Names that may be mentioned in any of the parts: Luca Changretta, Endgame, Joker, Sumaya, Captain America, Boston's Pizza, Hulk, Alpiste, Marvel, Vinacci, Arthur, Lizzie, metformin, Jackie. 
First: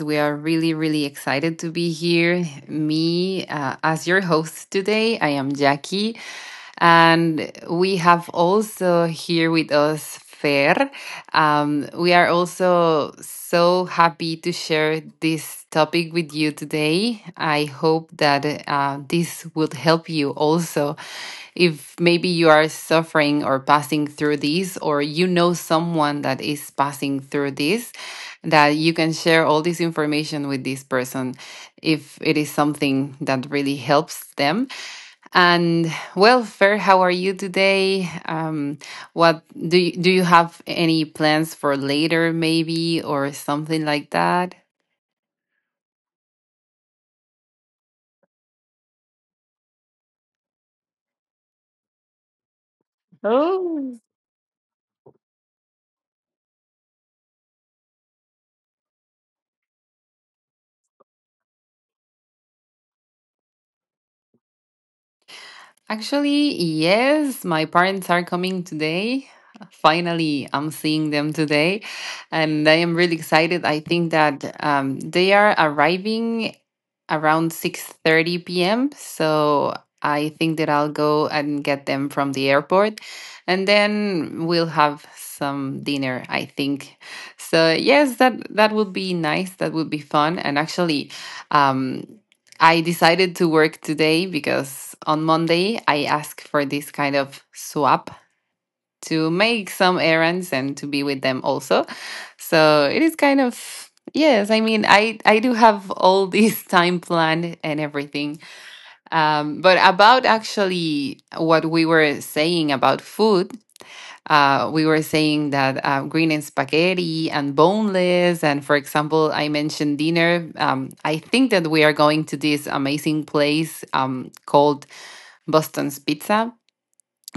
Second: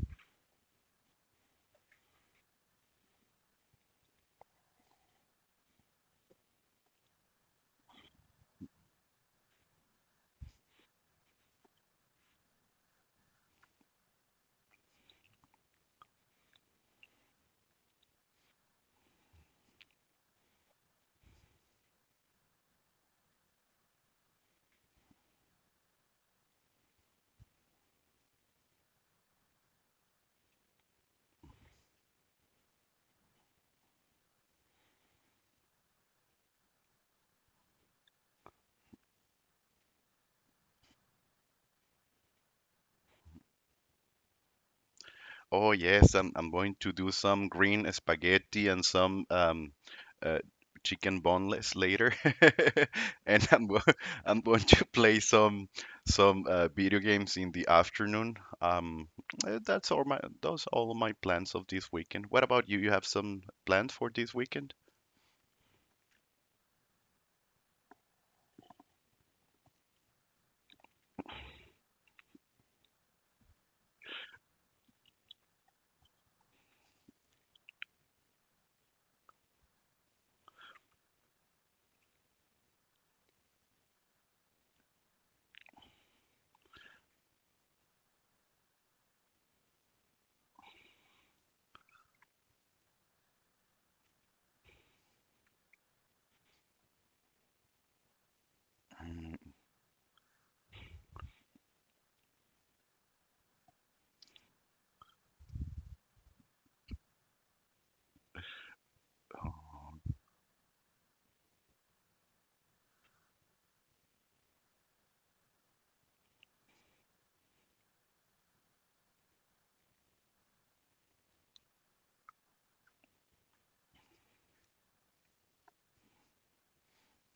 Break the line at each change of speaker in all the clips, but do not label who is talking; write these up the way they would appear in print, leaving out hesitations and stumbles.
We are really, really excited to be here. Me, as your host today, I am Jackie. And we have also here with us Fer. We are also so happy to share this topic with you today. I hope that this would help you also. If maybe you are suffering or passing through this, or you know someone that is passing through this, that you can share all this information with this person if it is something that really helps them. And well, Fer, how are you today? What do you have any plans for later, maybe, or something like that?
Oh yes, I'm going to do some green spaghetti and some uh, chicken boneless later, and I'm go I'm going to play some video games in the afternoon. Um, that's all my those all my plans of this weekend. What about you? You have some plans for this weekend?
Actually, yes, my parents are coming today. Finally, I'm seeing them today, and I am really excited. I think that they are arriving around 6:30 p.m. So I think that I'll go and get them from the airport, and then we'll have some dinner, I think. So yes, that would be nice. That would be fun. And actually, um, I decided to work today because on Monday I asked for this kind of swap to
Mm,
make some errands and to be with them also. So it is kind of, yes, I mean, I do have all this time planned and everything. But
oh,
about actually what we were saying about food, we were saying that green and spaghetti and boneless. And for example, I mentioned dinner. I think that we are going to this amazing place called Boston's Pizza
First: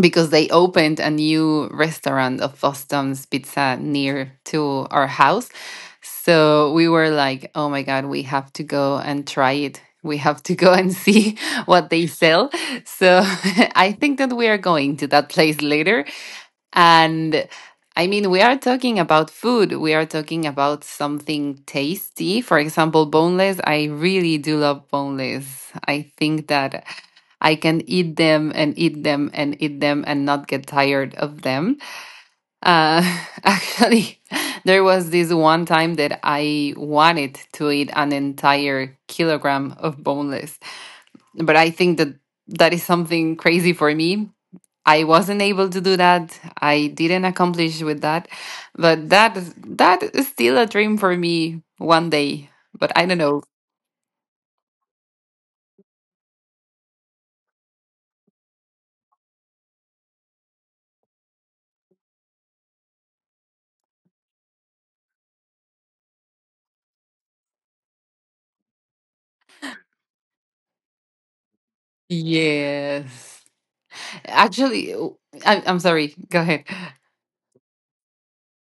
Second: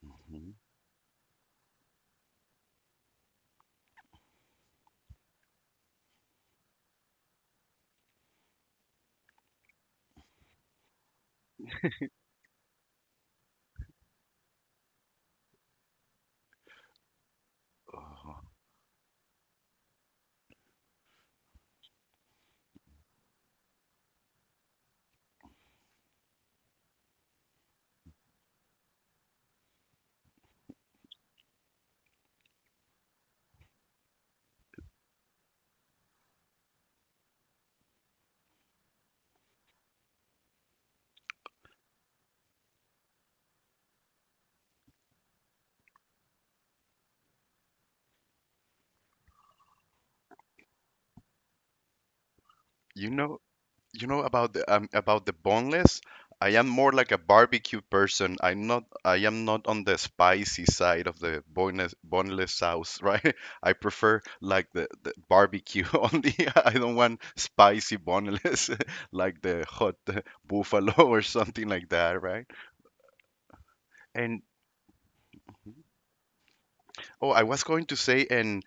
because they
mhm.
opened a new restaurant of Boston's Pizza near to our house. So we were like, oh my God, we have to go and try it. We have to go and see what they sell. So I think that we are going to that place later. And I mean, we
Oh,
are talking about food. We are talking about something tasty. For example, boneless. I really do love boneless. I think that I can eat them and eat them and eat them and not get tired of them. Uh, Actually, there was this one time that I wanted to eat an entire kilogram of boneless, but I think that that is something crazy for me. I wasn't able to do that. I didn't accomplish with that. But that, that is still a dream for me one day. But I
You
don't
know,
know.
you know about the boneless. I am more like a barbecue person. I am not on the spicy side of the boneless sauce, right? I prefer like the barbecue only. I don't want spicy boneless like the hot buffalo or something like that, right?
Yes.
and
Actually, I'm sorry. Go ahead.
Oh, I was going to say and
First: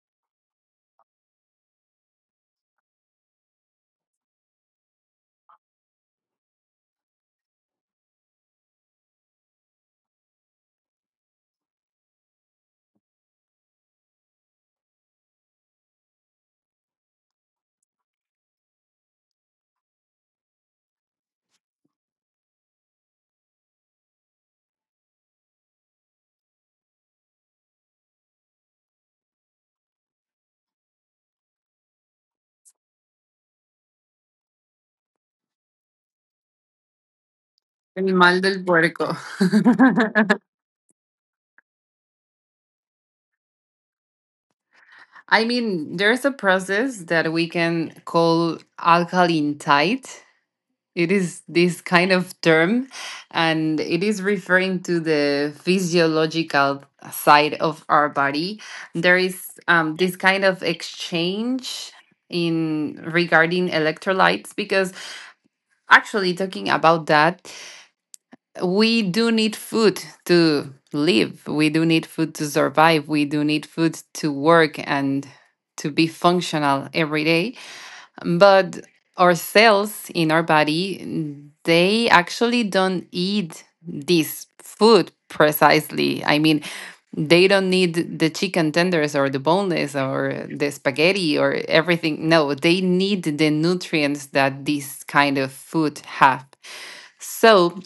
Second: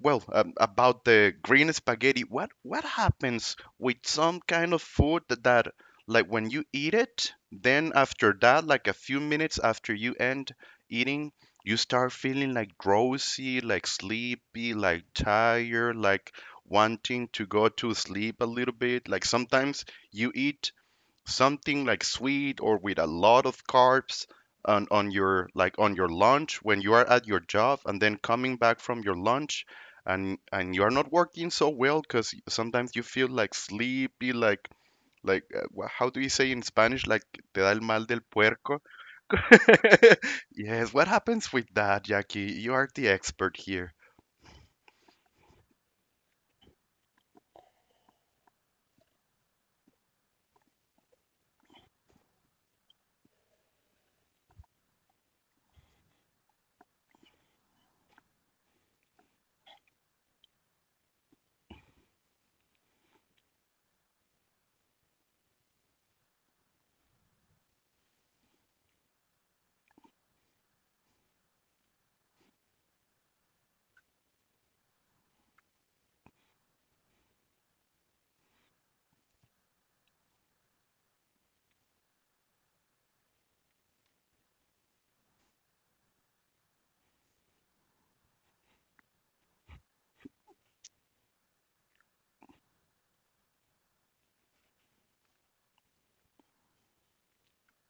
well, about the green spaghetti. What happens with some kind of food that like when you eat it, then after that, like a few minutes after you end eating, you start feeling like drowsy, like sleepy, like tired, like wanting to go to sleep a little bit. Like sometimes you eat something like sweet or with a lot of carbs on your like on your lunch when you are at your job, and then coming back from your lunch and you are not working so well because sometimes you feel like sleepy like like how do you say in Spanish, like te da el mal
El
del
mal del
puerco.
puerco.
Yes, what happens with that, Jackie? You are the expert here.
I mean, there's a process that we can call alkaline tide. It is this kind of term, and it is referring to the physiological side of our body. There is this kind of exchange in regarding electrolytes, because actually, talking about that, we do need food to live. We do need food to survive. We do need food to work and to be functional every day, but our cells in our body, they actually don't eat this food precisely. I mean, they don't need the chicken tenders or the boneless or the spaghetti or everything. No, they need the nutrients that this kind of food have. So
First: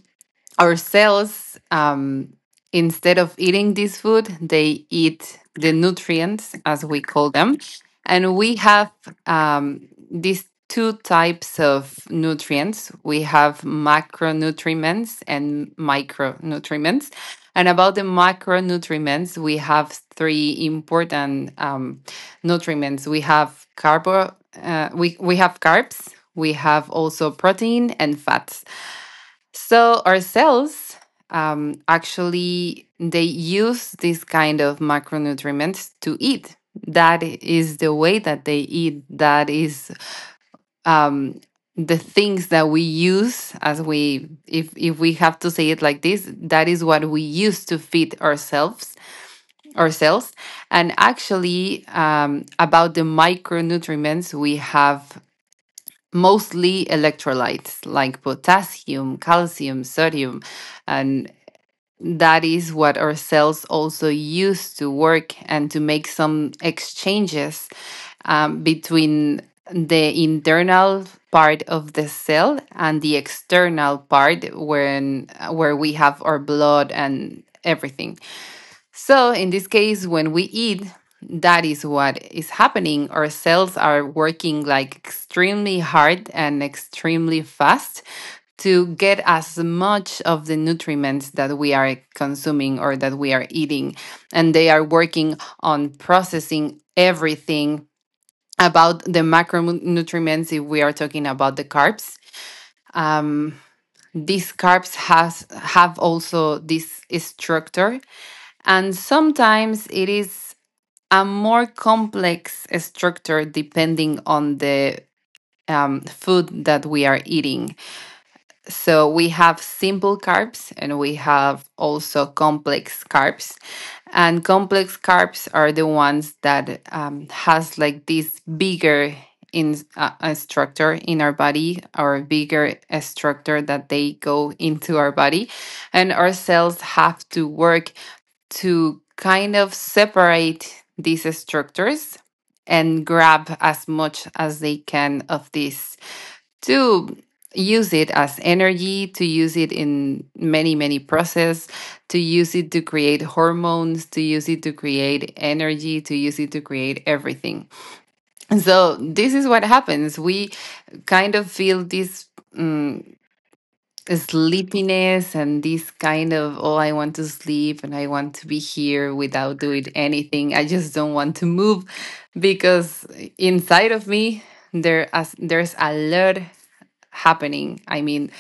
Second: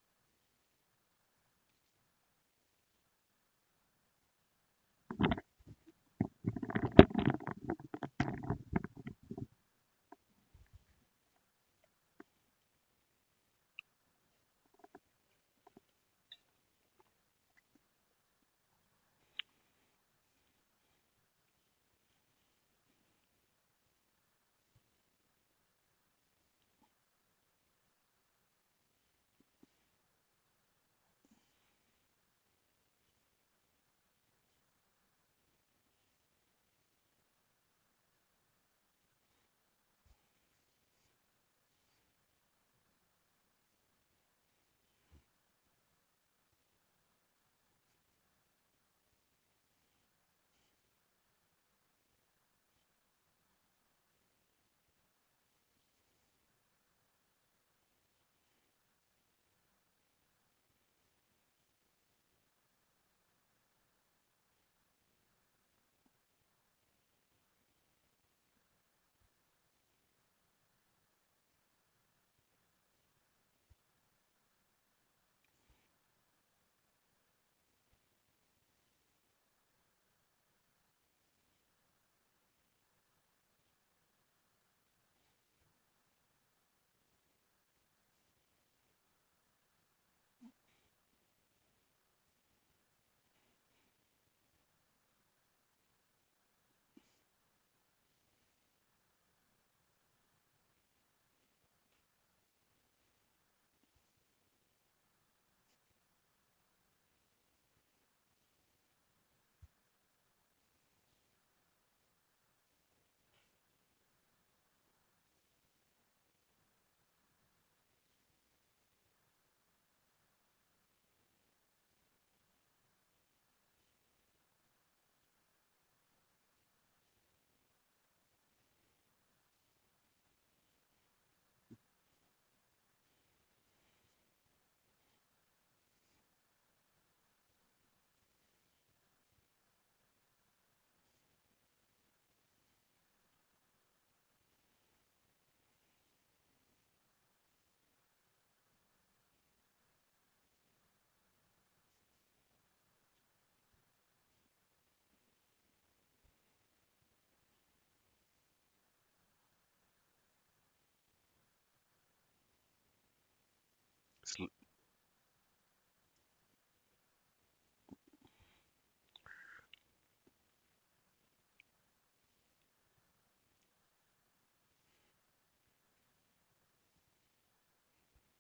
ourselves, instead of eating this food, they eat the nutrients, as we call them. And we have these two types of nutrients. We have macronutrients and micronutrients. And about the macronutrients, we have three important nutrients. We have we have carbs, we have also protein and fats. So ourselves, actually, they use this kind of macronutrients to eat. That is the way that they eat. That is, um, the things that we use, as we, if we have to say it like this, that is what we use to feed ourselves. And actually, about the micronutrients, we have mostly electrolytes like potassium, calcium, sodium, and that is what our cells also use to work and to make some exchanges between the internal part of the cell and the external part, when where we have our blood and everything. So in this case, when we eat, that is what is happening. Our cells are working like extremely hard and extremely fast to get as much of the nutrients that we are consuming or that we are eating. And they are working on processing everything. About the macronutrients, if we are talking about the carbs. Um, these carbs has have also this structure, and sometimes it is a more complex structure depending on the food that we are eating. So we have simple carbs and we have also complex carbs. And complex carbs are the ones that has like this bigger in structure in our body, or bigger a structure that they go into our body, and our cells have to work to kind of separate these structures and grab as much as they can of these, to use it as energy, to use it in many, many processes, to use it to create hormones, to use it to create energy, to use it to create everything. So this is what happens. We kind of feel this mm,
it's, l-
sleepiness and this kind of, oh, I want to sleep and I want to be here without doing anything. I just don't want to move, because inside of me, there's a lot happening. I mean,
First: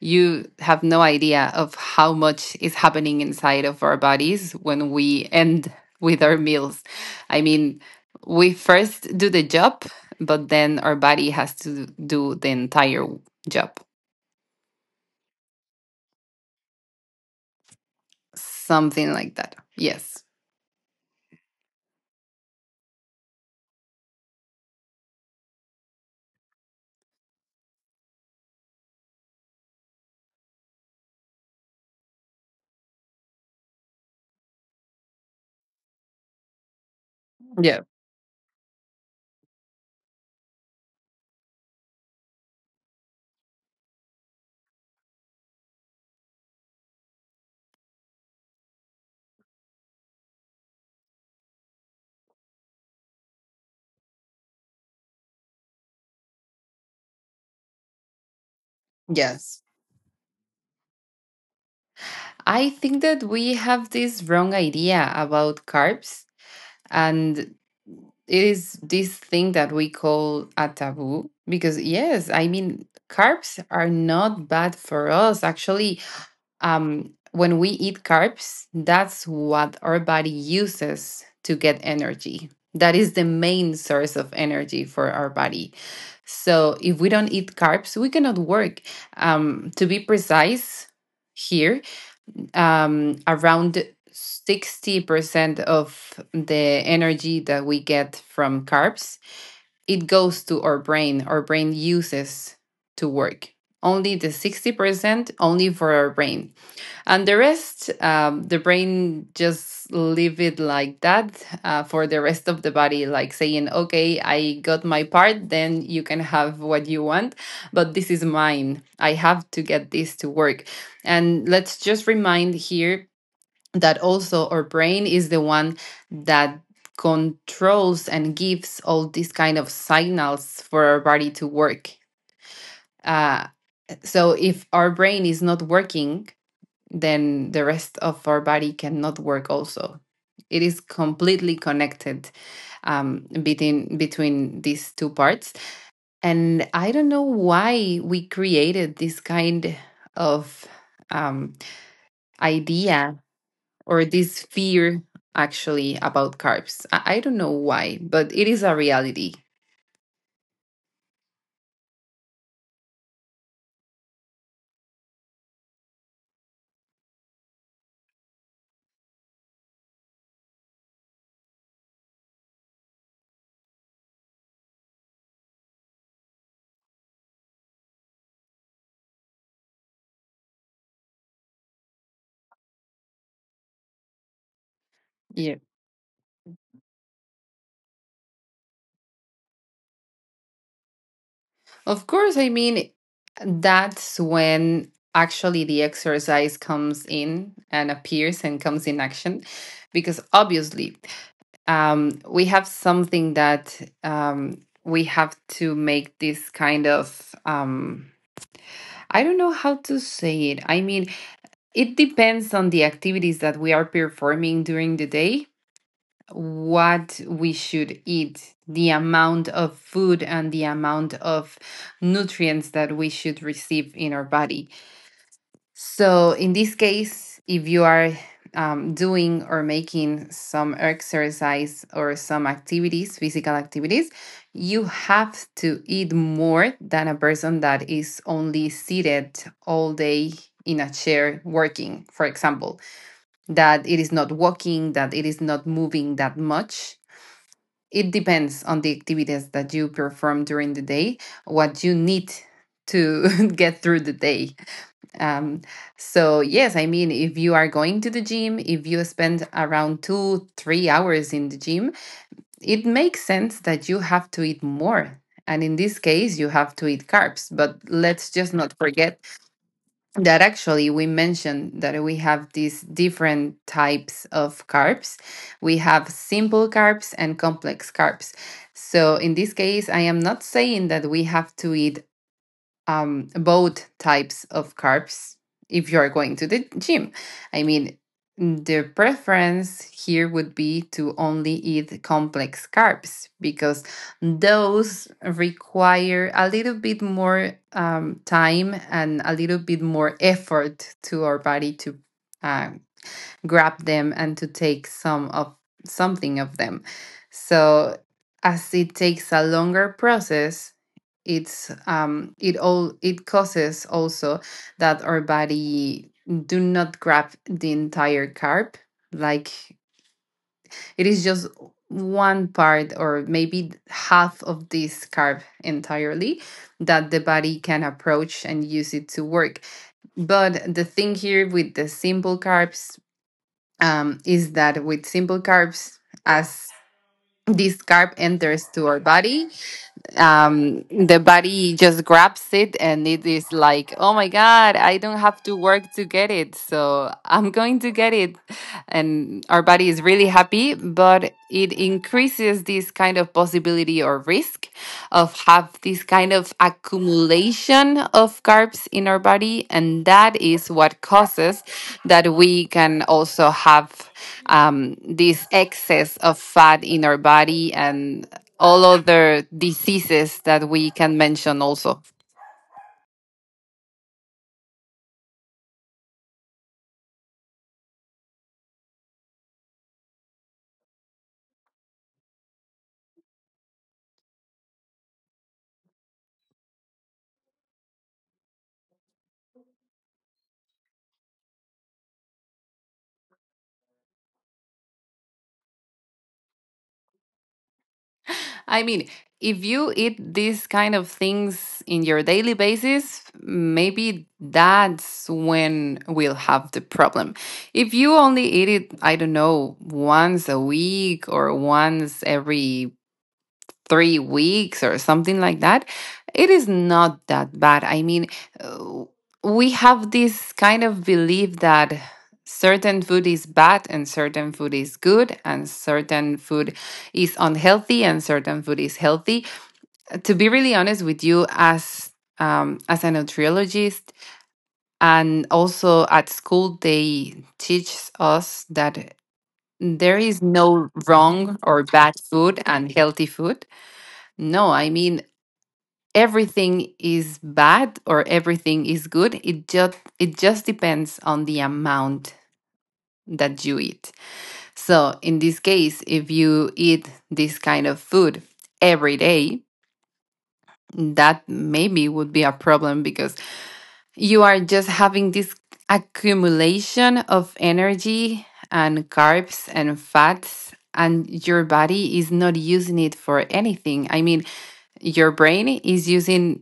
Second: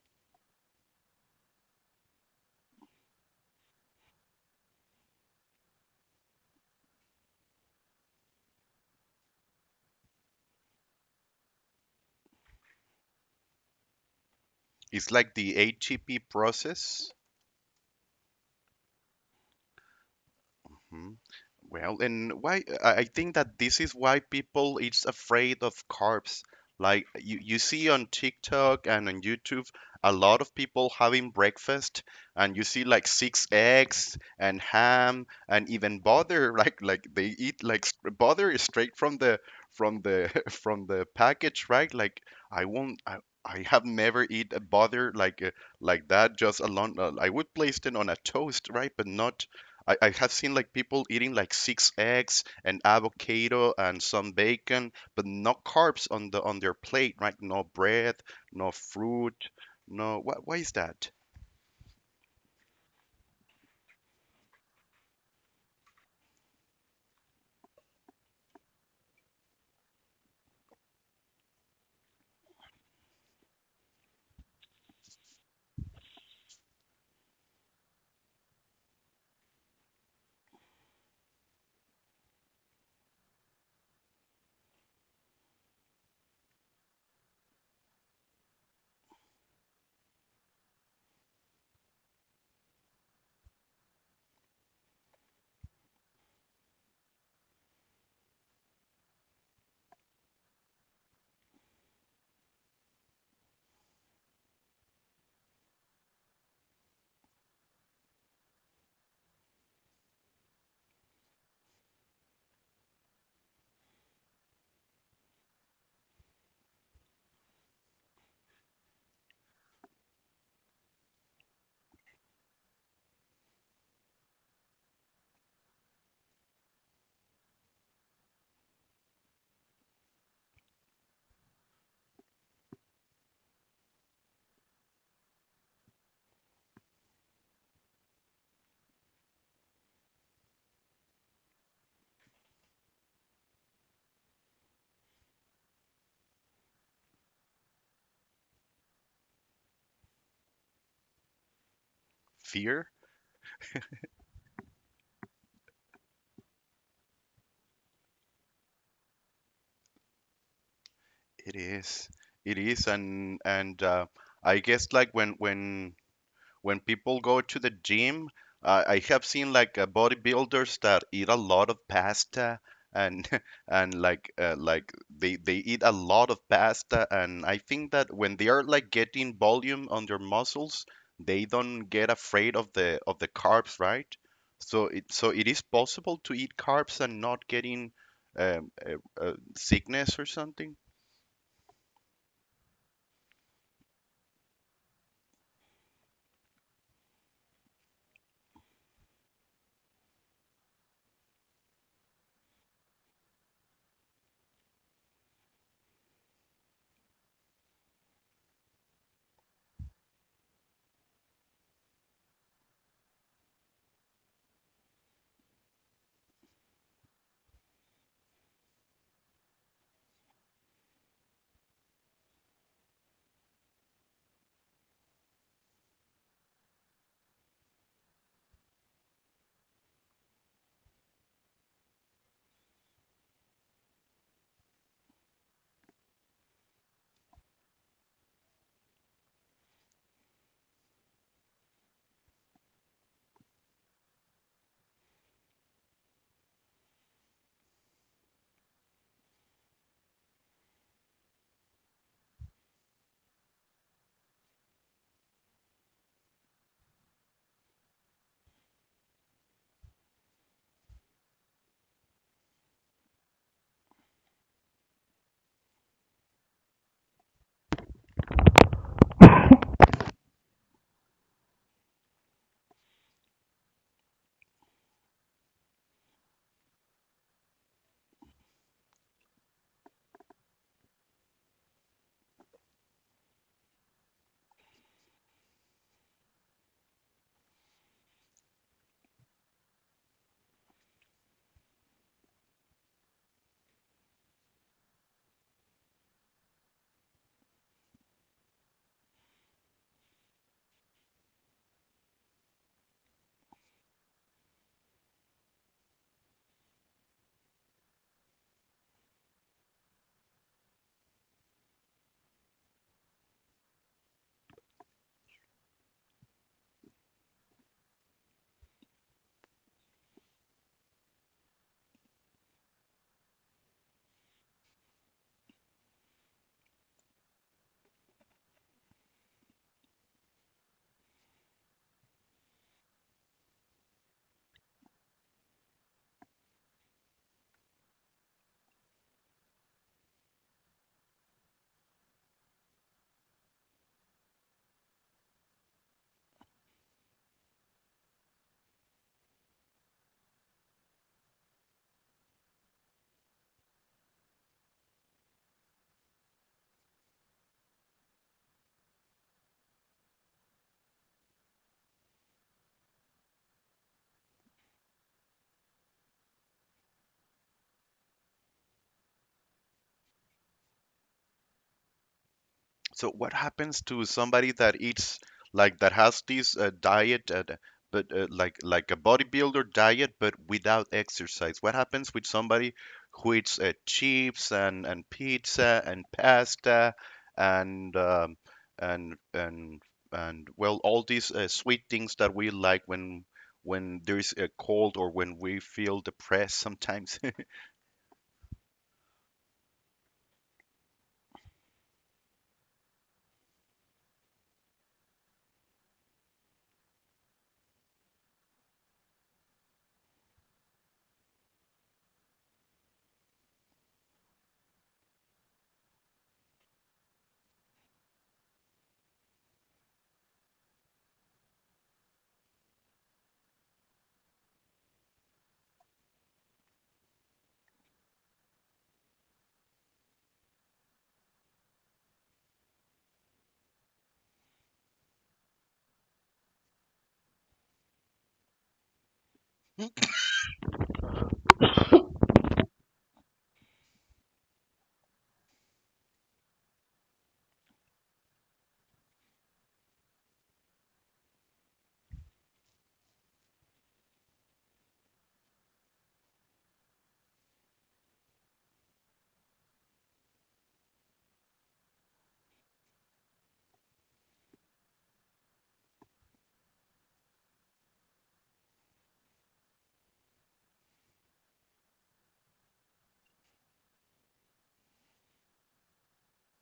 you have no idea of how much is happening inside of our bodies when we end with our meals. I mean, we first do the job, but then our body has to do the entire job.
it's like the ATP process.
Something like that. Yes.
Mm-hmm. Well, and why I think that this is why people is afraid of carbs. Like you see on TikTok and on YouTube a lot of people having breakfast, and you see like six eggs and ham and even butter like they eat
Yeah.
butter is straight from the from the package, right? Like I won't I have never eat a butter like that just alone. I would place it on a toast, right? But not I have seen like people eating like six eggs and avocado and some bacon, but no carbs on the on their plate, right? No bread, no fruit,
Yes.
no. What why is that?
I think that we have this wrong idea about carbs, and it is this thing that we call a taboo. Because yes, I mean, carbs are not bad for us actually. When we eat carbs, that's what our body uses to get energy. That is the main source of energy for our body. So if we don't eat carbs, we cannot work. To be precise here, around 60% of the energy that we get from carbs, it goes to our brain. Our brain uses to work only the 60% only for our brain. And the rest, the brain just leave it like that, for the rest of the body, like saying, okay, I got my part, then you can have what you want. But this is mine, I have to get this to work. And let's just remind here that also our brain is the one that controls and gives all these kind of signals for our body to work. Uh, so if our brain is not working, then the rest of our body cannot work also. It is completely connected between these two parts. And I don't know why we created this kind of um,
Fear?
idea or this fear actually about carbs. I don't know why, but it is a reality.
It is. It is and I guess like when people go to the gym, I have seen like bodybuilders that eat a lot of pasta and and like they eat a lot of pasta, and I think that when they are like getting volume on their muscles, they don't get afraid of the carbs, right? So it
Yeah.
is possible to eat carbs and not getting um, uh, sickness or something.
Of course, I mean, that's when actually the exercise comes in and appears and comes in action, because obviously, we have something that, we have to make this kind of. I don't know how to say it. I mean, it depends on the activities that we are performing during the day, what we should eat, the amount of food, and the amount of nutrients that we should receive in our body. So, in this case, if you are doing or making some exercise or some activities, physical activities, you have to eat more than a person that is only seated all day in a chair working, for example, that it is not walking, that it is not moving that much. It depends on the activities that you perform during the day, what you need to get through the day. Um, so yes, I mean, if you are going to the gym, if you spend around 2, 3 hours in the gym, it makes sense that you have to eat more. And in this case, you have to eat carbs. But let's just not forget that actually we mentioned that we have these different types of carbs. We have simple carbs and complex carbs. So in this case, I am not saying that we have to eat both types of carbs if you're going to the gym. I mean, the preference here would be to only eat complex carbs because those require a little bit more time and a little bit more effort to our body to. uh, grab them and to take some of something of them. So as it takes a longer process, it's it all it causes also that our body do not grab the entire carb, like it is just one part or maybe half of this carb entirely that the body can approach and use it to work. But the thing here with the simple carbs, is that with simple carbs, as this carb enters to our body, the body just grabs it and it is like, oh my God, I don't have to work to get it. So I'm going to get it. And our body is really happy, but it increases this kind of possibility or risk of have this kind of accumulation of carbs in our body. And that is what causes that we can also have, this excess of fat in our body and all other diseases that we can mention also.
So what happens to somebody that eats like that has this diet, but like a bodybuilder diet, but without exercise? What happens with somebody who eats chips and pizza and pasta and and and and well, all these sweet things that we like when there's a cold or when we feel depressed sometimes?
I mean, if you eat these kind of things in your daily basis, maybe that's when we'll have the problem. If you only eat it, I don't know, once a week or once every three weeks or something like that, it is not that bad. I mean, uh, we have this kind of belief that certain food is bad and certain food is good and certain food is unhealthy and certain food is healthy. To be really honest with you, as, as a nutriologist and also at school, they teach us that there is no wrong or bad food and healthy food. No, I mean, everything is bad or everything is good. It just depends on the amount that you eat. So in this case, if you eat this kind of food every day, that maybe would be a problem because you are just having this accumulation of energy and carbs and fats and your body is not using it for anything. I mean, your brain is using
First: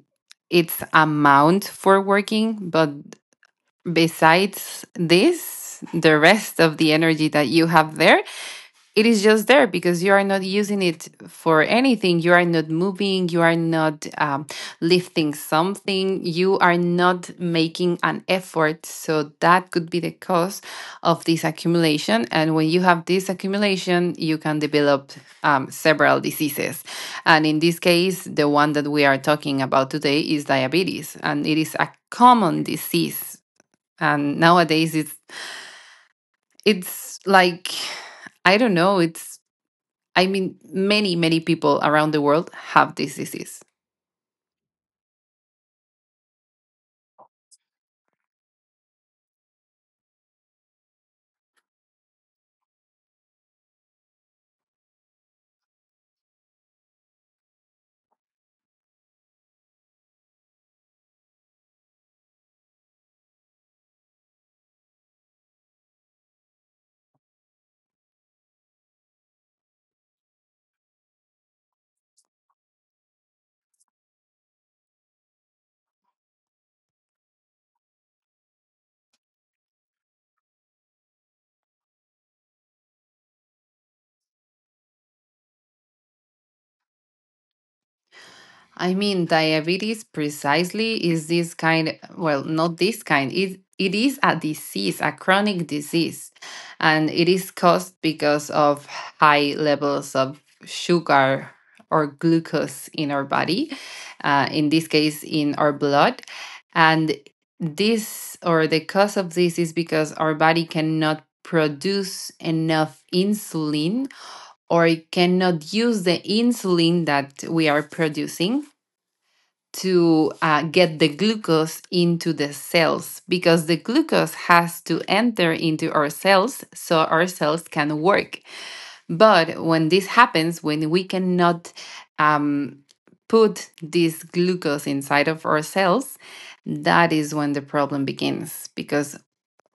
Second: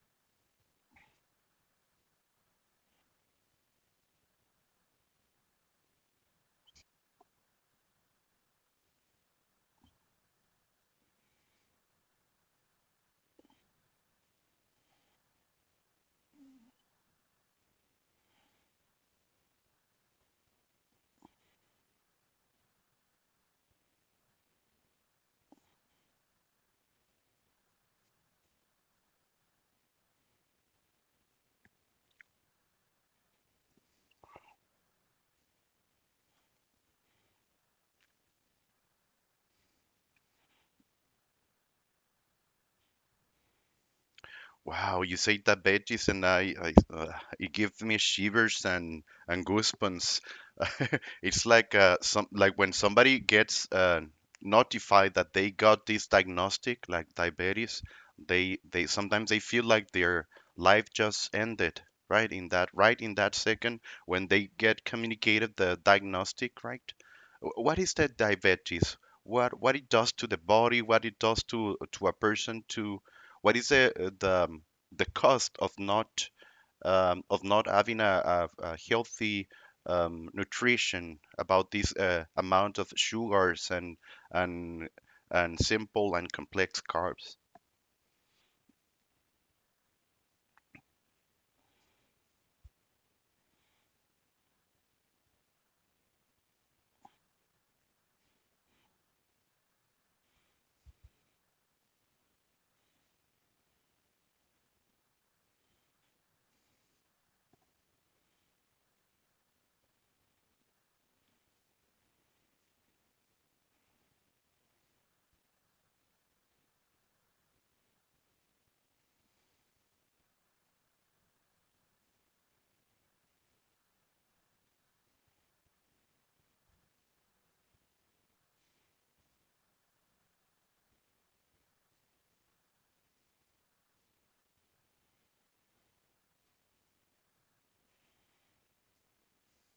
its amount for working, but besides this, the rest of the energy that you have there, it is just there because you are not using it for anything. You are not moving. You are not, lifting something. You are not making an effort. So that could be the cause of this accumulation. And when you have this accumulation, you can develop, several diseases. And in this case, the one that we are talking about today is diabetes, and it is a common disease. And nowadays, it's like, I don't know. It's, I mean, many, many people around the world have this disease.
Wow, you say diabetes, and I it gives me shivers and goosebumps. It's like some like when somebody gets notified that they got this diagnostic, like diabetes, they sometimes they feel like their life just ended, right? In that right in that second when they get communicated the diagnostic, right? What is that diabetes? What it does to the body? What it does to a person to what is the the cost of not having a healthy nutrition about this amount of sugars and and simple and complex carbs?
I mean, diabetes precisely is this kind, well, not this kind. It is a disease, a chronic disease, and it is caused because of high levels of sugar or glucose in our body, in this case, in our blood. And this or the cause of this is because our body cannot produce enough insulin or cannot use the insulin that we are producing to get the glucose into the cells because the glucose has to enter into our cells so our cells can work. But when this happens, when we cannot, um, put this glucose inside of our cells, that is when the problem begins because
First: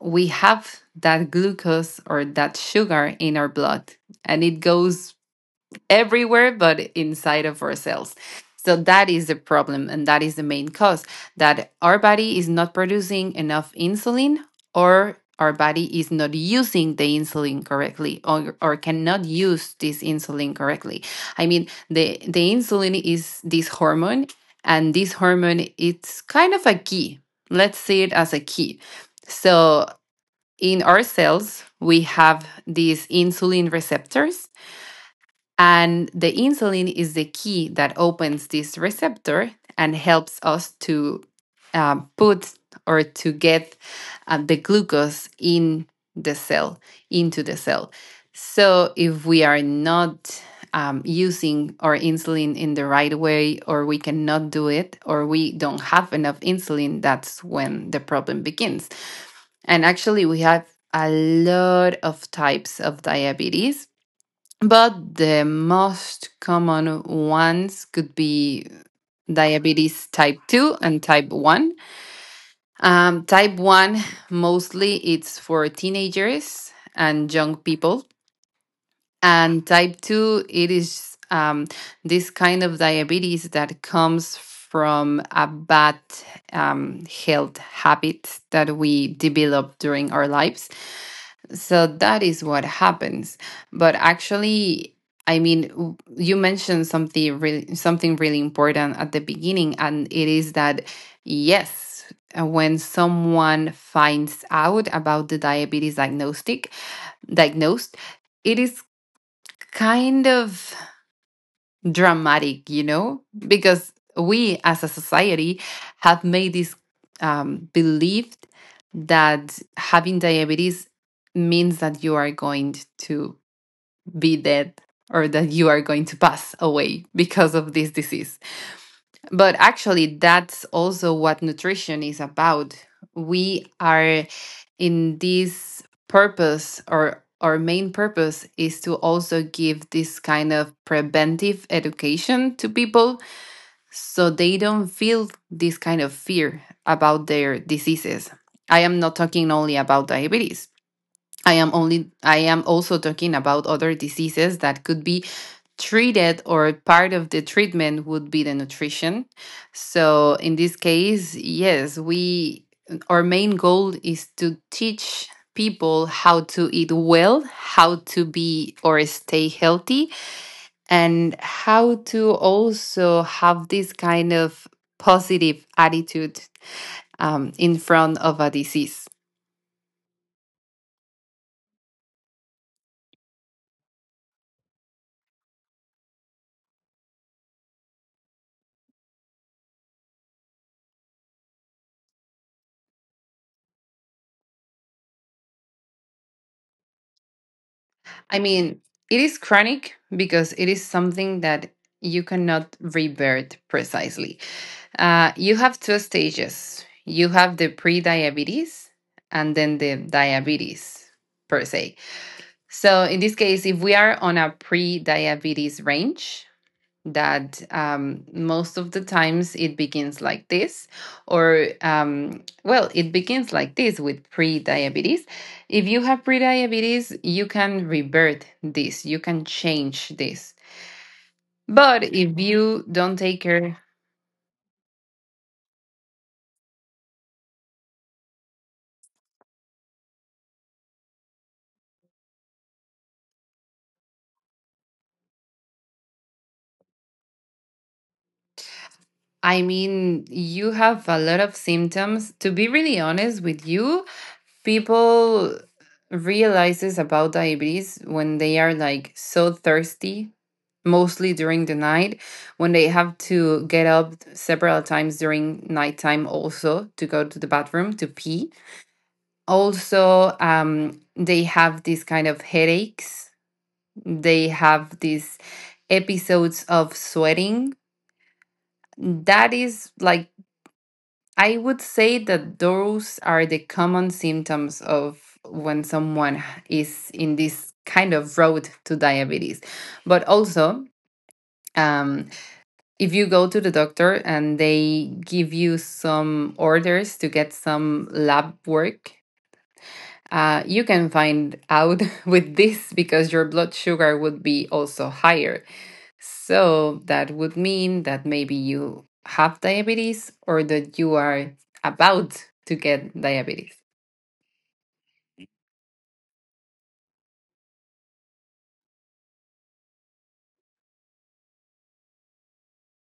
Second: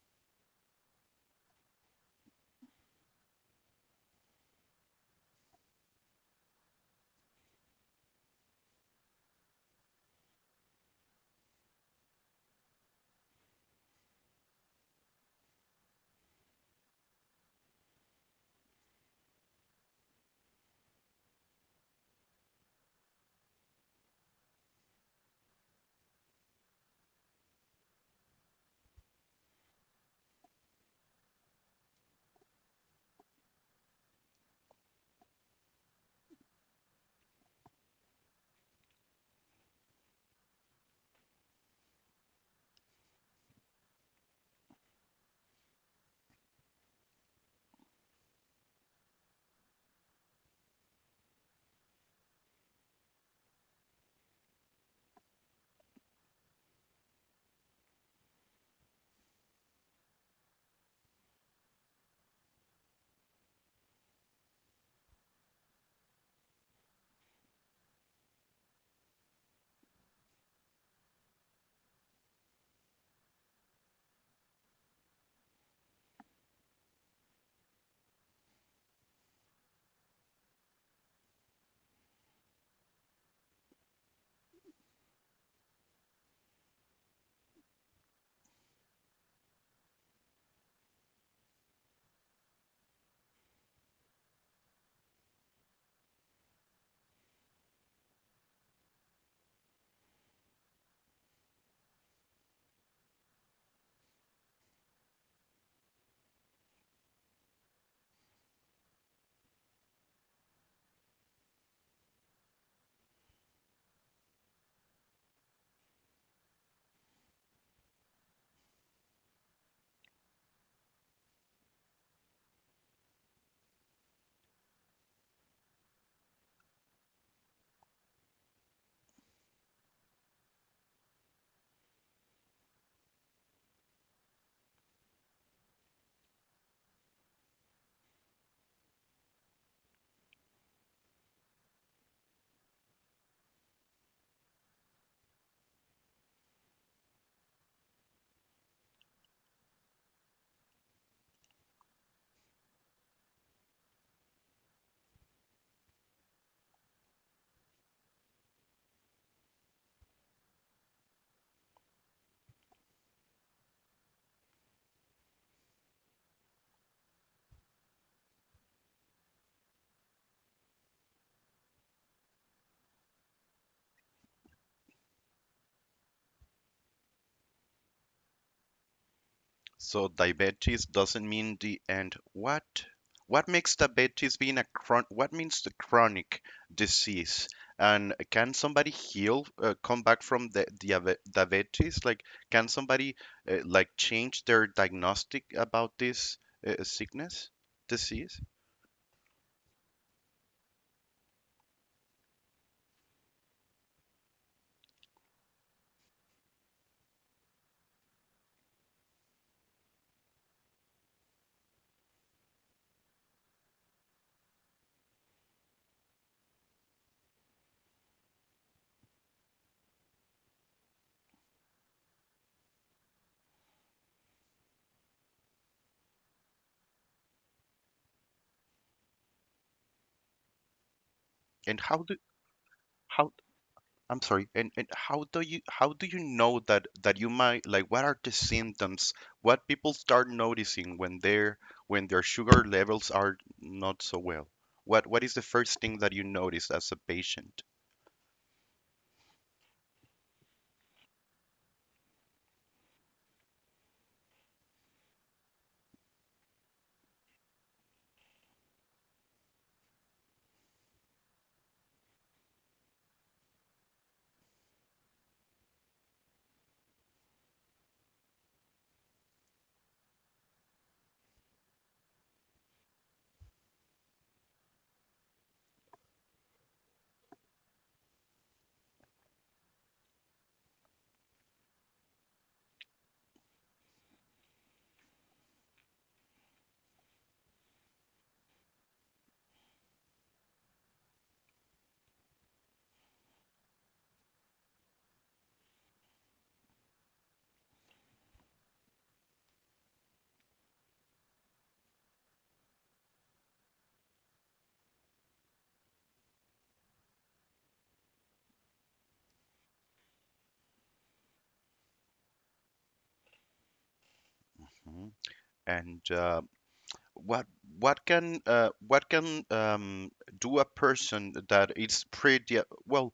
we have that glucose or that sugar in our blood and it goes everywhere but inside of ourselves. So that is the problem, and that is the main cause that our body is not producing enough insulin, or our body is not using the insulin correctly, or cannot use this insulin correctly. I mean, the insulin is this hormone, and this hormone it's kind of a key. Let's see it as a key. So in our cells, we have these insulin receptors and the insulin is the key that opens this receptor and helps us to put or to get the glucose in the cell, into the cell. So if we are not, using our insulin in the right way, or we cannot do it, or we don't have enough insulin, that's when the problem begins. And actually, we have a lot of types of diabetes, but the most common ones could be diabetes type 2 and type 1. Type 1, mostly it's for teenagers and young people. And type 2, it is, this kind of diabetes that comes from a bad, health habit that we develop during our lives. So that is what happens. But actually, I mean, you mentioned something really important at the beginning, and it is that yes, when someone finds out about the diabetes diagnostic diagnosed, it is kind of dramatic, you know, because we as a society have made this, belief that having diabetes means that you are going to be dead or that you are going to pass away because of this disease. But actually, that's also what nutrition is about. We are in this purpose, or our main purpose is to also give this kind of preventive education to people so they don't feel this kind of fear about their diseases. I am not talking only about diabetes. I am only I am also talking about other diseases that could be treated or part of the treatment would be the nutrition. So in this case, yes, we our main goal is to teach people how to eat well, how to be or stay healthy and how to also have this kind of positive attitude, in front of a disease.
So diabetes doesn't mean the end. What? What makes diabetes being a what means the chronic disease? And can somebody heal, come back from the diabetes? Like, can somebody like change their diagnostic about this sickness,
I
disease?
mean, it is chronic because it is something that you cannot revert precisely. You have two stages. You have the pre-diabetes and then the diabetes per se. So in this case, if we are on a pre-diabetes range, that, most of the times it begins like this, or well, it begins like this with pre-diabetes. If you have pre-diabetes, you can revert this, you can change this.
And how
But
do
if you don't
how
take care.
I'm sorry. And how do you know that you might, like, what are the symptoms? What people start noticing when their sugar levels are not so well? What is the first thing that you notice as a patient?
I mean, you have a lot of symptoms. To be really honest with you, people realizes about diabetes when they are like so thirsty, mostly during the night, when they have to get up several times during nighttime also to go to the bathroom to pee. Also, they have these kind of headaches. They have these episodes of sweating. That is like, I would say that those are the common symptoms of when someone is in this kind of road to diabetes. But also, um, if you go to the doctor and they give you some orders to get some lab work, you can find out with this because your blood sugar would be also higher. So that would mean that maybe you have diabetes or that you are about to get diabetes.
Mhm. And what what can do a person that is pretty well?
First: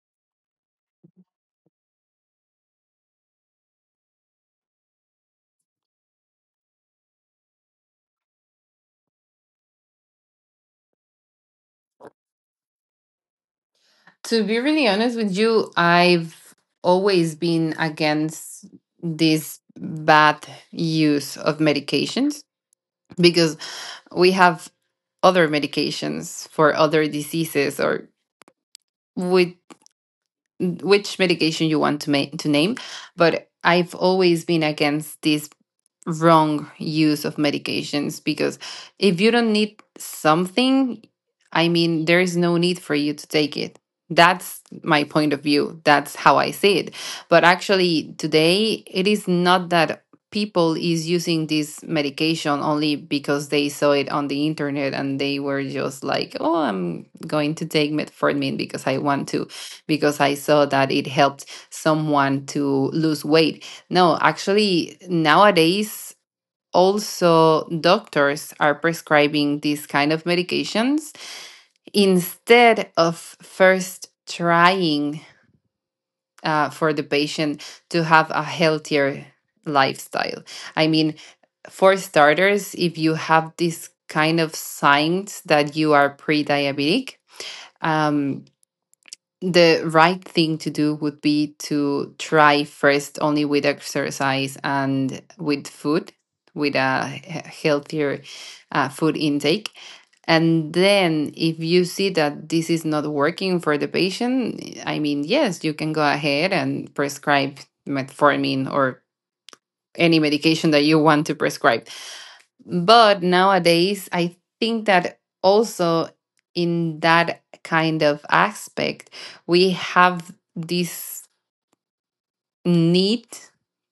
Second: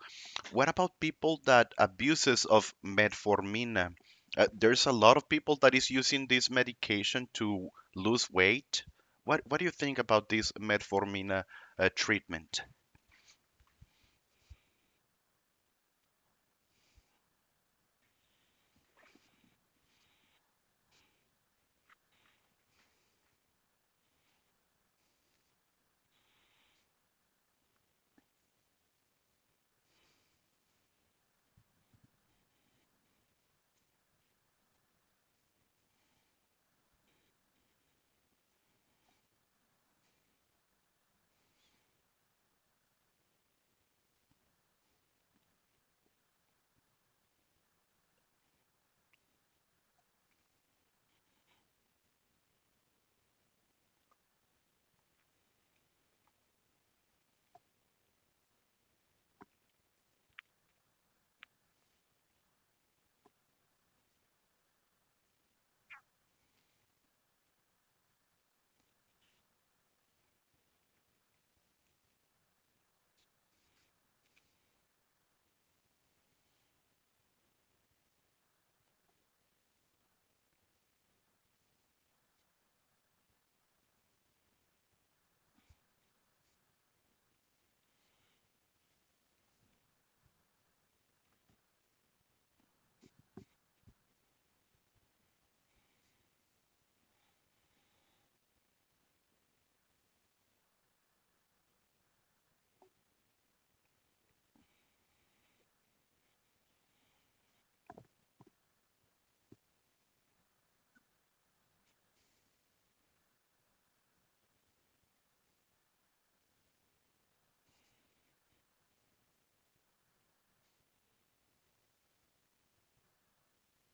What about people that abuses of metformina? There's a lot of people that is using this medication to lose weight. What do you think about this metformina treatment?
To be really honest with you, I've always been against this bad use of medications. Because we have other medications for other diseases or with which medication you want to make to name, but I've always been against this wrong use of medications because if you don't need something, I mean, there is no need for you to take it. That's my point of view. That's how I see it. But actually, today, it is not that people is using this medication only because they saw it on the internet and they were just like, oh, I'm going to take metformin because I want to, because I saw that it helped someone to lose weight. No, actually, nowadays, also doctors are prescribing these kind of medications instead of first trying for the patient to have a healthier lifestyle. I mean, for starters, if you have this kind of signs that you are pre-diabetic, um, the right thing to do would be to try first only with exercise and with food, with a healthier food intake. And then, if you see that this is not working for the patient, I mean, yes, you can go ahead and prescribe metformin or any medication that you want to prescribe. But nowadays, I think that also in that kind of aspect, we have this need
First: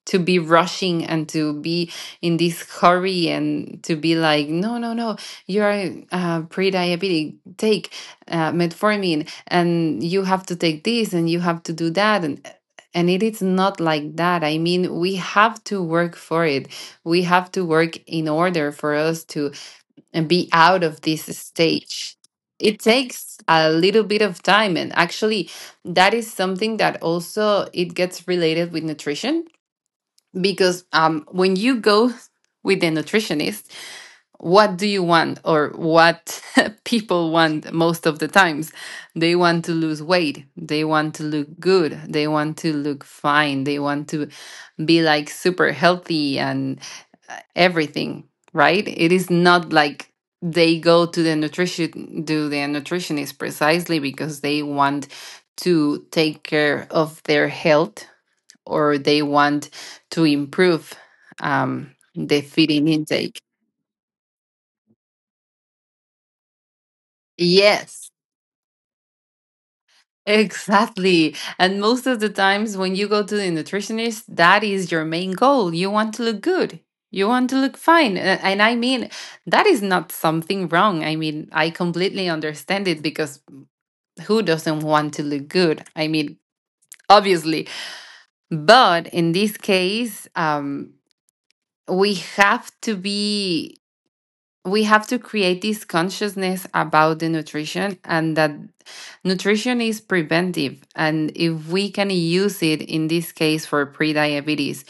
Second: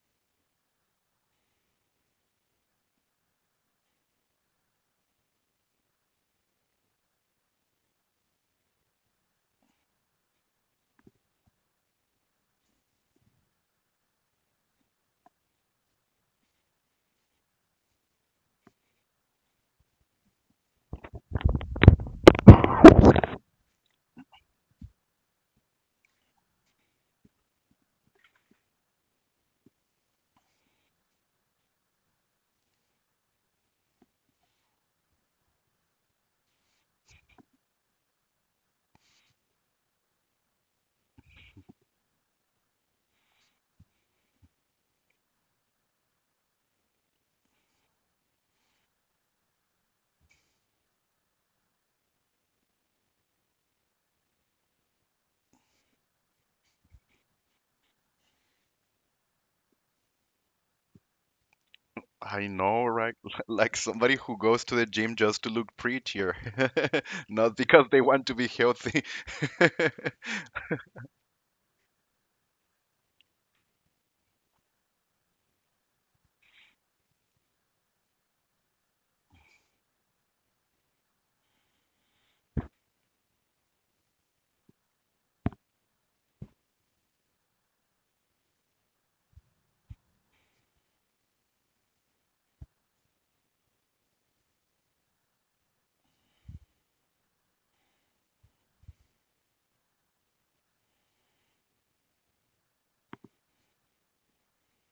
to be rushing and to be in this hurry and to be like, no, no, no, you're pre-diabetic, take metformin and you have to take this and you have to do that. And it is not like that. I mean, we have to work for it, we have to work in order for us to and be out of this stage. It takes a little bit of time, and actually that is something that also it gets related with nutrition because when you go with the nutritionist, what do you want, or what people want most of the times, they want to lose weight, they want to look good, they want to look fine, they want to be like super healthy and everything, right? It is not like they go to the nutrition do the nutritionist precisely because they want to take care of their health or they want to improve, the
I know,
feeding
right?
intake.
Like somebody who goes to the gym just to look prettier, not because they
Yes,
want to be healthy.
exactly. And most of the times when you go to the nutritionist, that is your main goal. You want to look good. You want to look fine. And I mean, that is not something wrong. I mean, I completely understand it because who doesn't want to look good? I mean, obviously. But in this case, we have to be we have to create this consciousness about the nutrition, and that nutrition is preventive. And if we can use it in this case for pre-diabetes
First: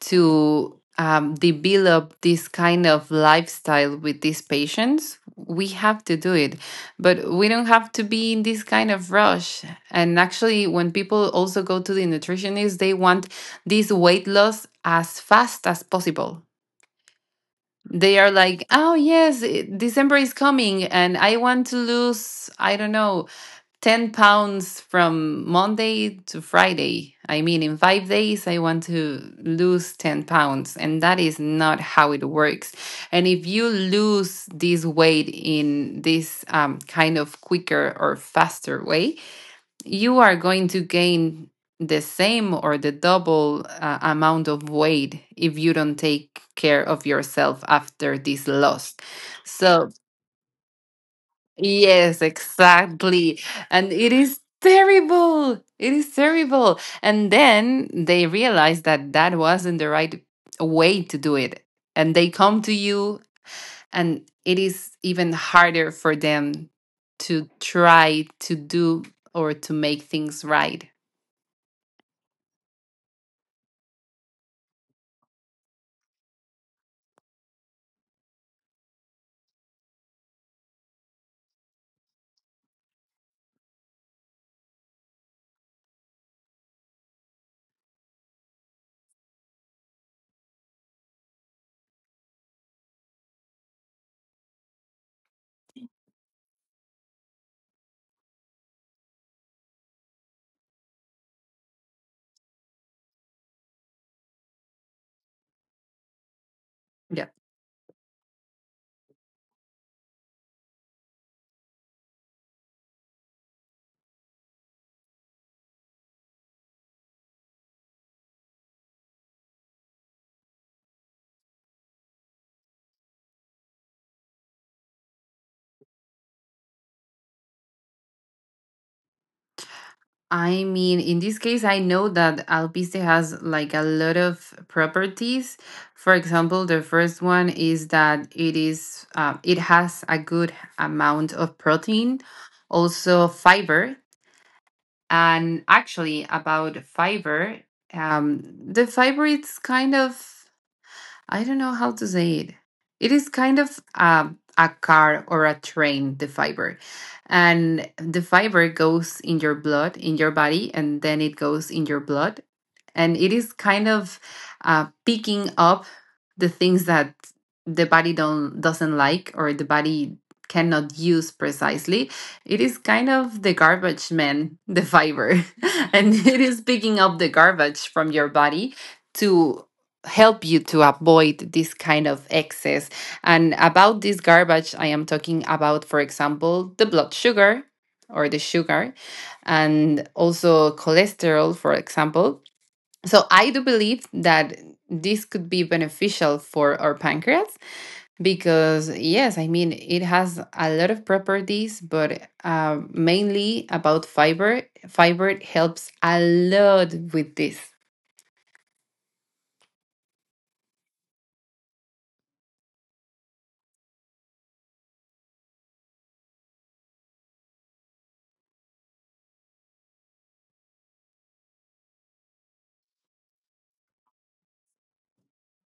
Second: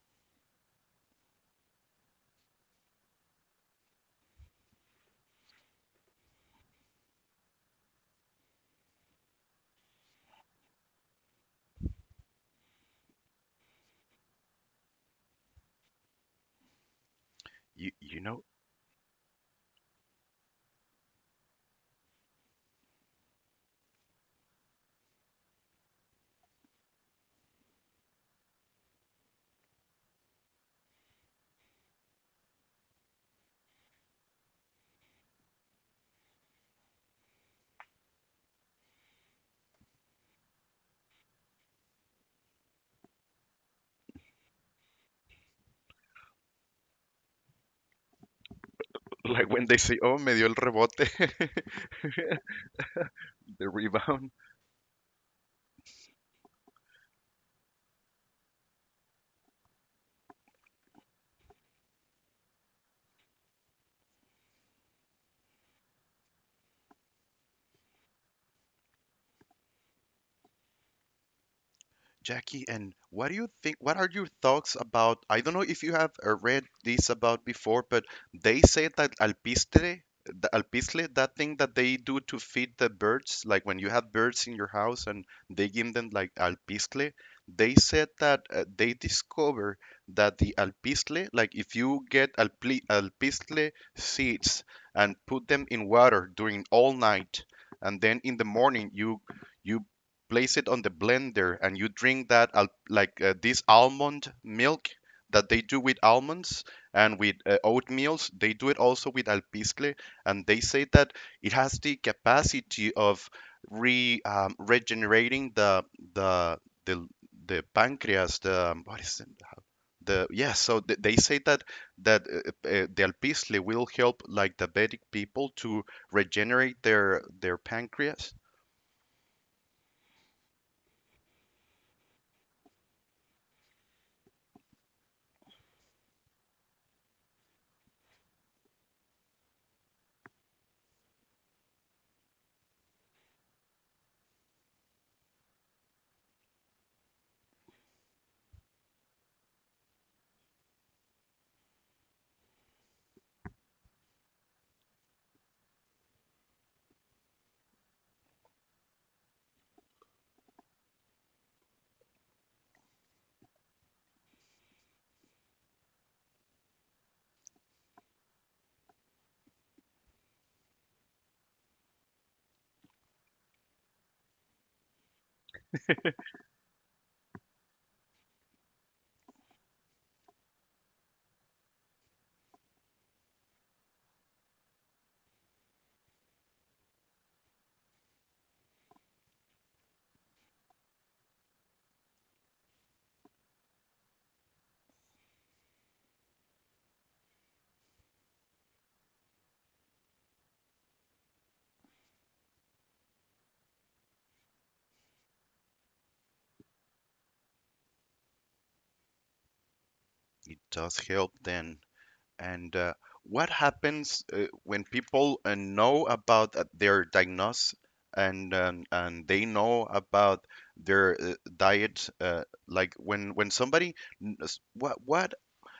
to develop this kind of lifestyle with these patients, we have to do it. But we don't have to be in this kind of rush. And actually, when people also go to the nutritionist, they want this weight loss as fast as possible. They
You
are
know,
like, oh, yes, December is coming and I want to lose, I don't know, 10 pounds from Monday to Friday. I mean, in 5 days, I want to lose 10 pounds. And that is not how it works. And if you lose this weight in this kind of quicker or faster way, you are going to gain the same or the double amount of weight if you don't take care of yourself after this loss.
like when they
So,
say, oh, me dio el rebote.
yes, exactly.
The
And it
rebound.
is terrible. It is terrible. And then they realize that that wasn't the right way to do it. And they come to you, and it is even harder for them to try to do or to make things right.
Jackie, and what do you think? What are your thoughts about? I don't know if you have read this about before, but they say that alpistre, the alpisle, that thing that they do to feed the birds, like when you have birds in your house and they give them like alpisle, they said that they discover that the alpisle, like if you get alpli alpisle seeds and put them in water during all night, and then in the morning you place it on the blender and you drink that like this almond milk that they do with almonds and with oatmeals they do it also with alpizcle, and they say that it has the capacity of re regenerating the the the pancreas, the what is it, the, yeah. So they say that the alpizcle will help like diabetic people to regenerate their pancreas.
I mean, in this case, I know that Alpiste has like a lot of properties. For example, the first one is that it has a good amount of protein, also fiber. And actually, about fiber, um, the fiber, it's kind of, I don't know how to say it. It is kind of a car or a train, the fiber. And the fiber goes in your blood, in your body, and then it goes in your blood. And it is kind of picking up the things that the body don't doesn't like, or the body cannot use precisely. It is kind of the garbage man, the fiber. And it is picking up the garbage from your body to help you to avoid this kind of excess. And about this garbage, I am talking about, for example, the blood sugar or the sugar, and also cholesterol, for example. So I do believe that this could be beneficial for our pancreas, because, yes, I mean, it has a lot of properties, but mainly about fiber, fiber helps a lot with this.
It does help then. And what happens when people know about their diagnosis and they know about their diet? Like when somebody, what.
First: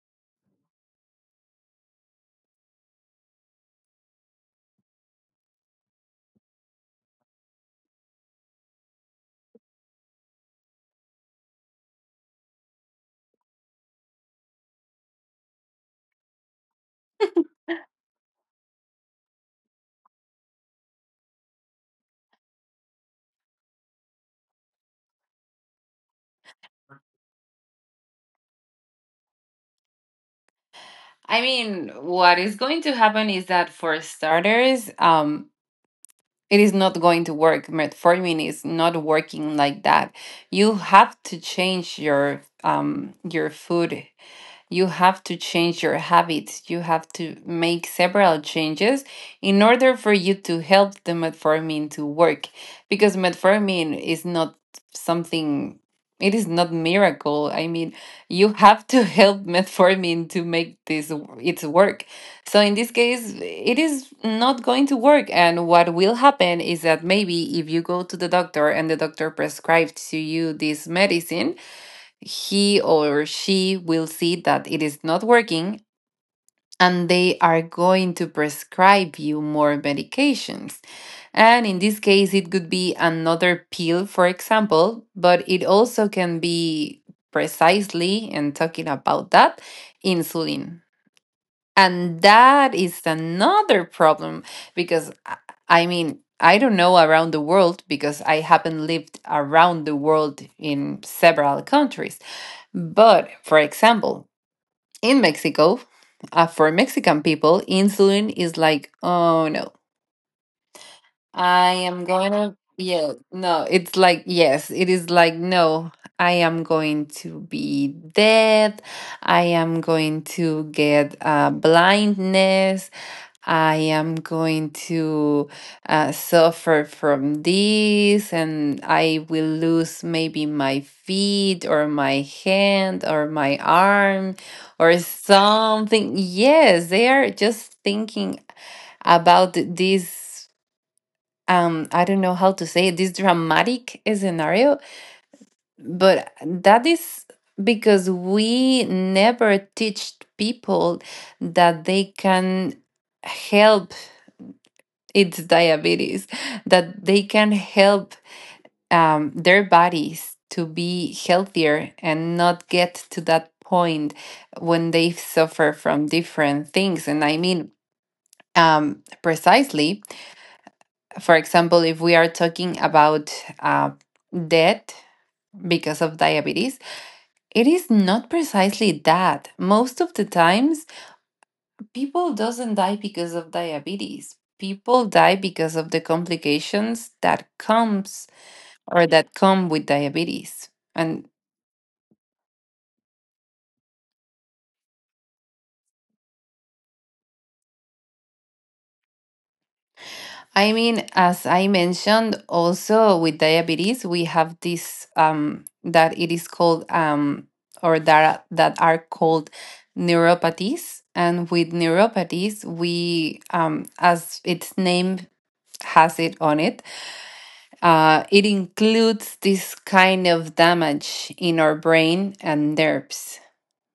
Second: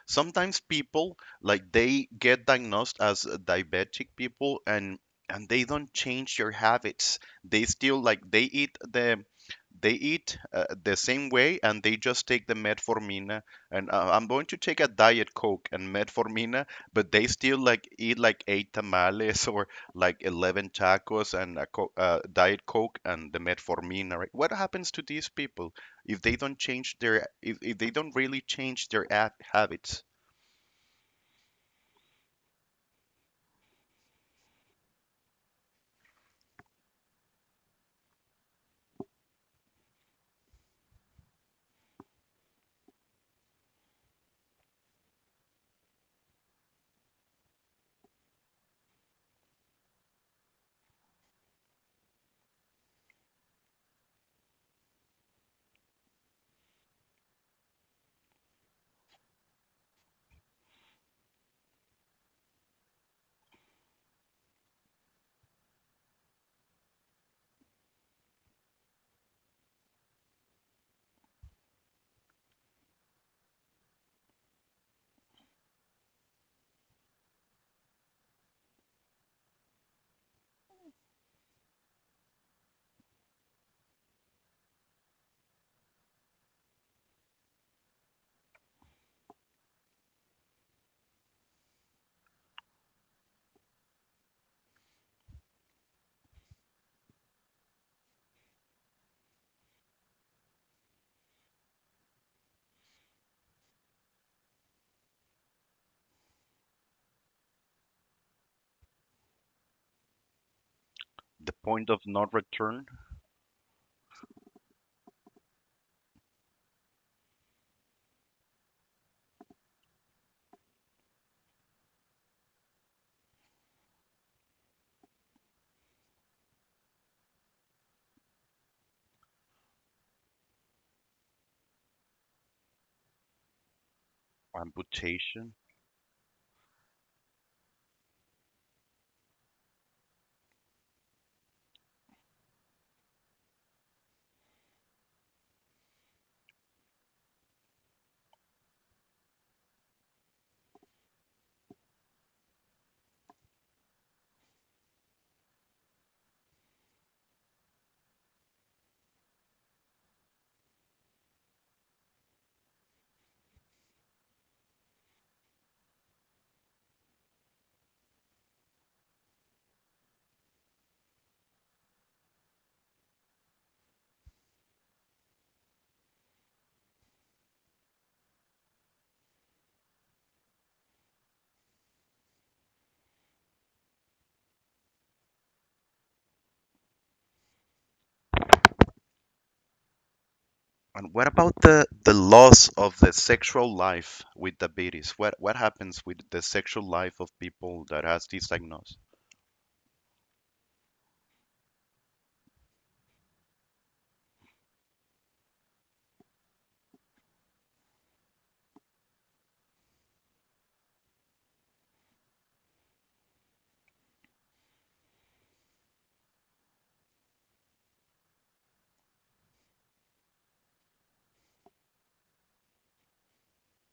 Sometimes people like they get diagnosed as diabetic people and they don't change their habits. They still like they eat the same way, and they just take the metformina and I'm going to take a diet coke and metformina, but they still like eat like eight tamales or like 11 tacos and a diet coke and the metformina, right? What happens to these people if they don't change their if they don't really change their habits?
I mean, what is going to happen is that for starters, it is not going to work. Metformin is not working like that. You have to change your food, you have to change your habits. You have to make several changes in order for you to help the metformin to work, because metformin is not something, it is not miracle. I mean, you have to help metformin to make this its work. So in this case, it is not going to work. And what will happen is that maybe if you go to the doctor and the doctor prescribes to you this medicine, he or she will see that it is not working, and they are going to prescribe you more medications. And in this case, it could be another pill, for example, but it also can be, precisely, and talking about that, insulin. And that is another problem, because I mean, I don't know around the world, because I haven't lived around the world in several countries, but, for example, in Mexico, for Mexican people, insulin is like, oh no,
The
I
point of
am
no
going to,
return,
yeah, no, it's like, yes, it is like, no, I am going to be dead. I am going to get blindness. I am going to suffer from this, and I will lose maybe my feet or my hand or my arm or
amputation.
something. Yes, they are just thinking about this. I don't know how to say it, this dramatic scenario, but that is because we never teach people that they can help, it's diabetes, that they can help their bodies to be healthier and not get to that point when they suffer from different things. And I mean, precisely, for example, if we are talking about uh, death because of diabetes, it is not precisely that, most of the times, people doesn't die because of diabetes, people die because of the complications that comes, or that come with diabetes.
And
And
what about the loss of the sexual life with diabetes? What happens with the sexual life of people that has this diagnosis?
I mean, as I mentioned, also with diabetes, we have this, that it is called, or that that are called neuropathies. And with neuropathies, we, as its name has it on it, it includes this kind of damage in our brain and nerves.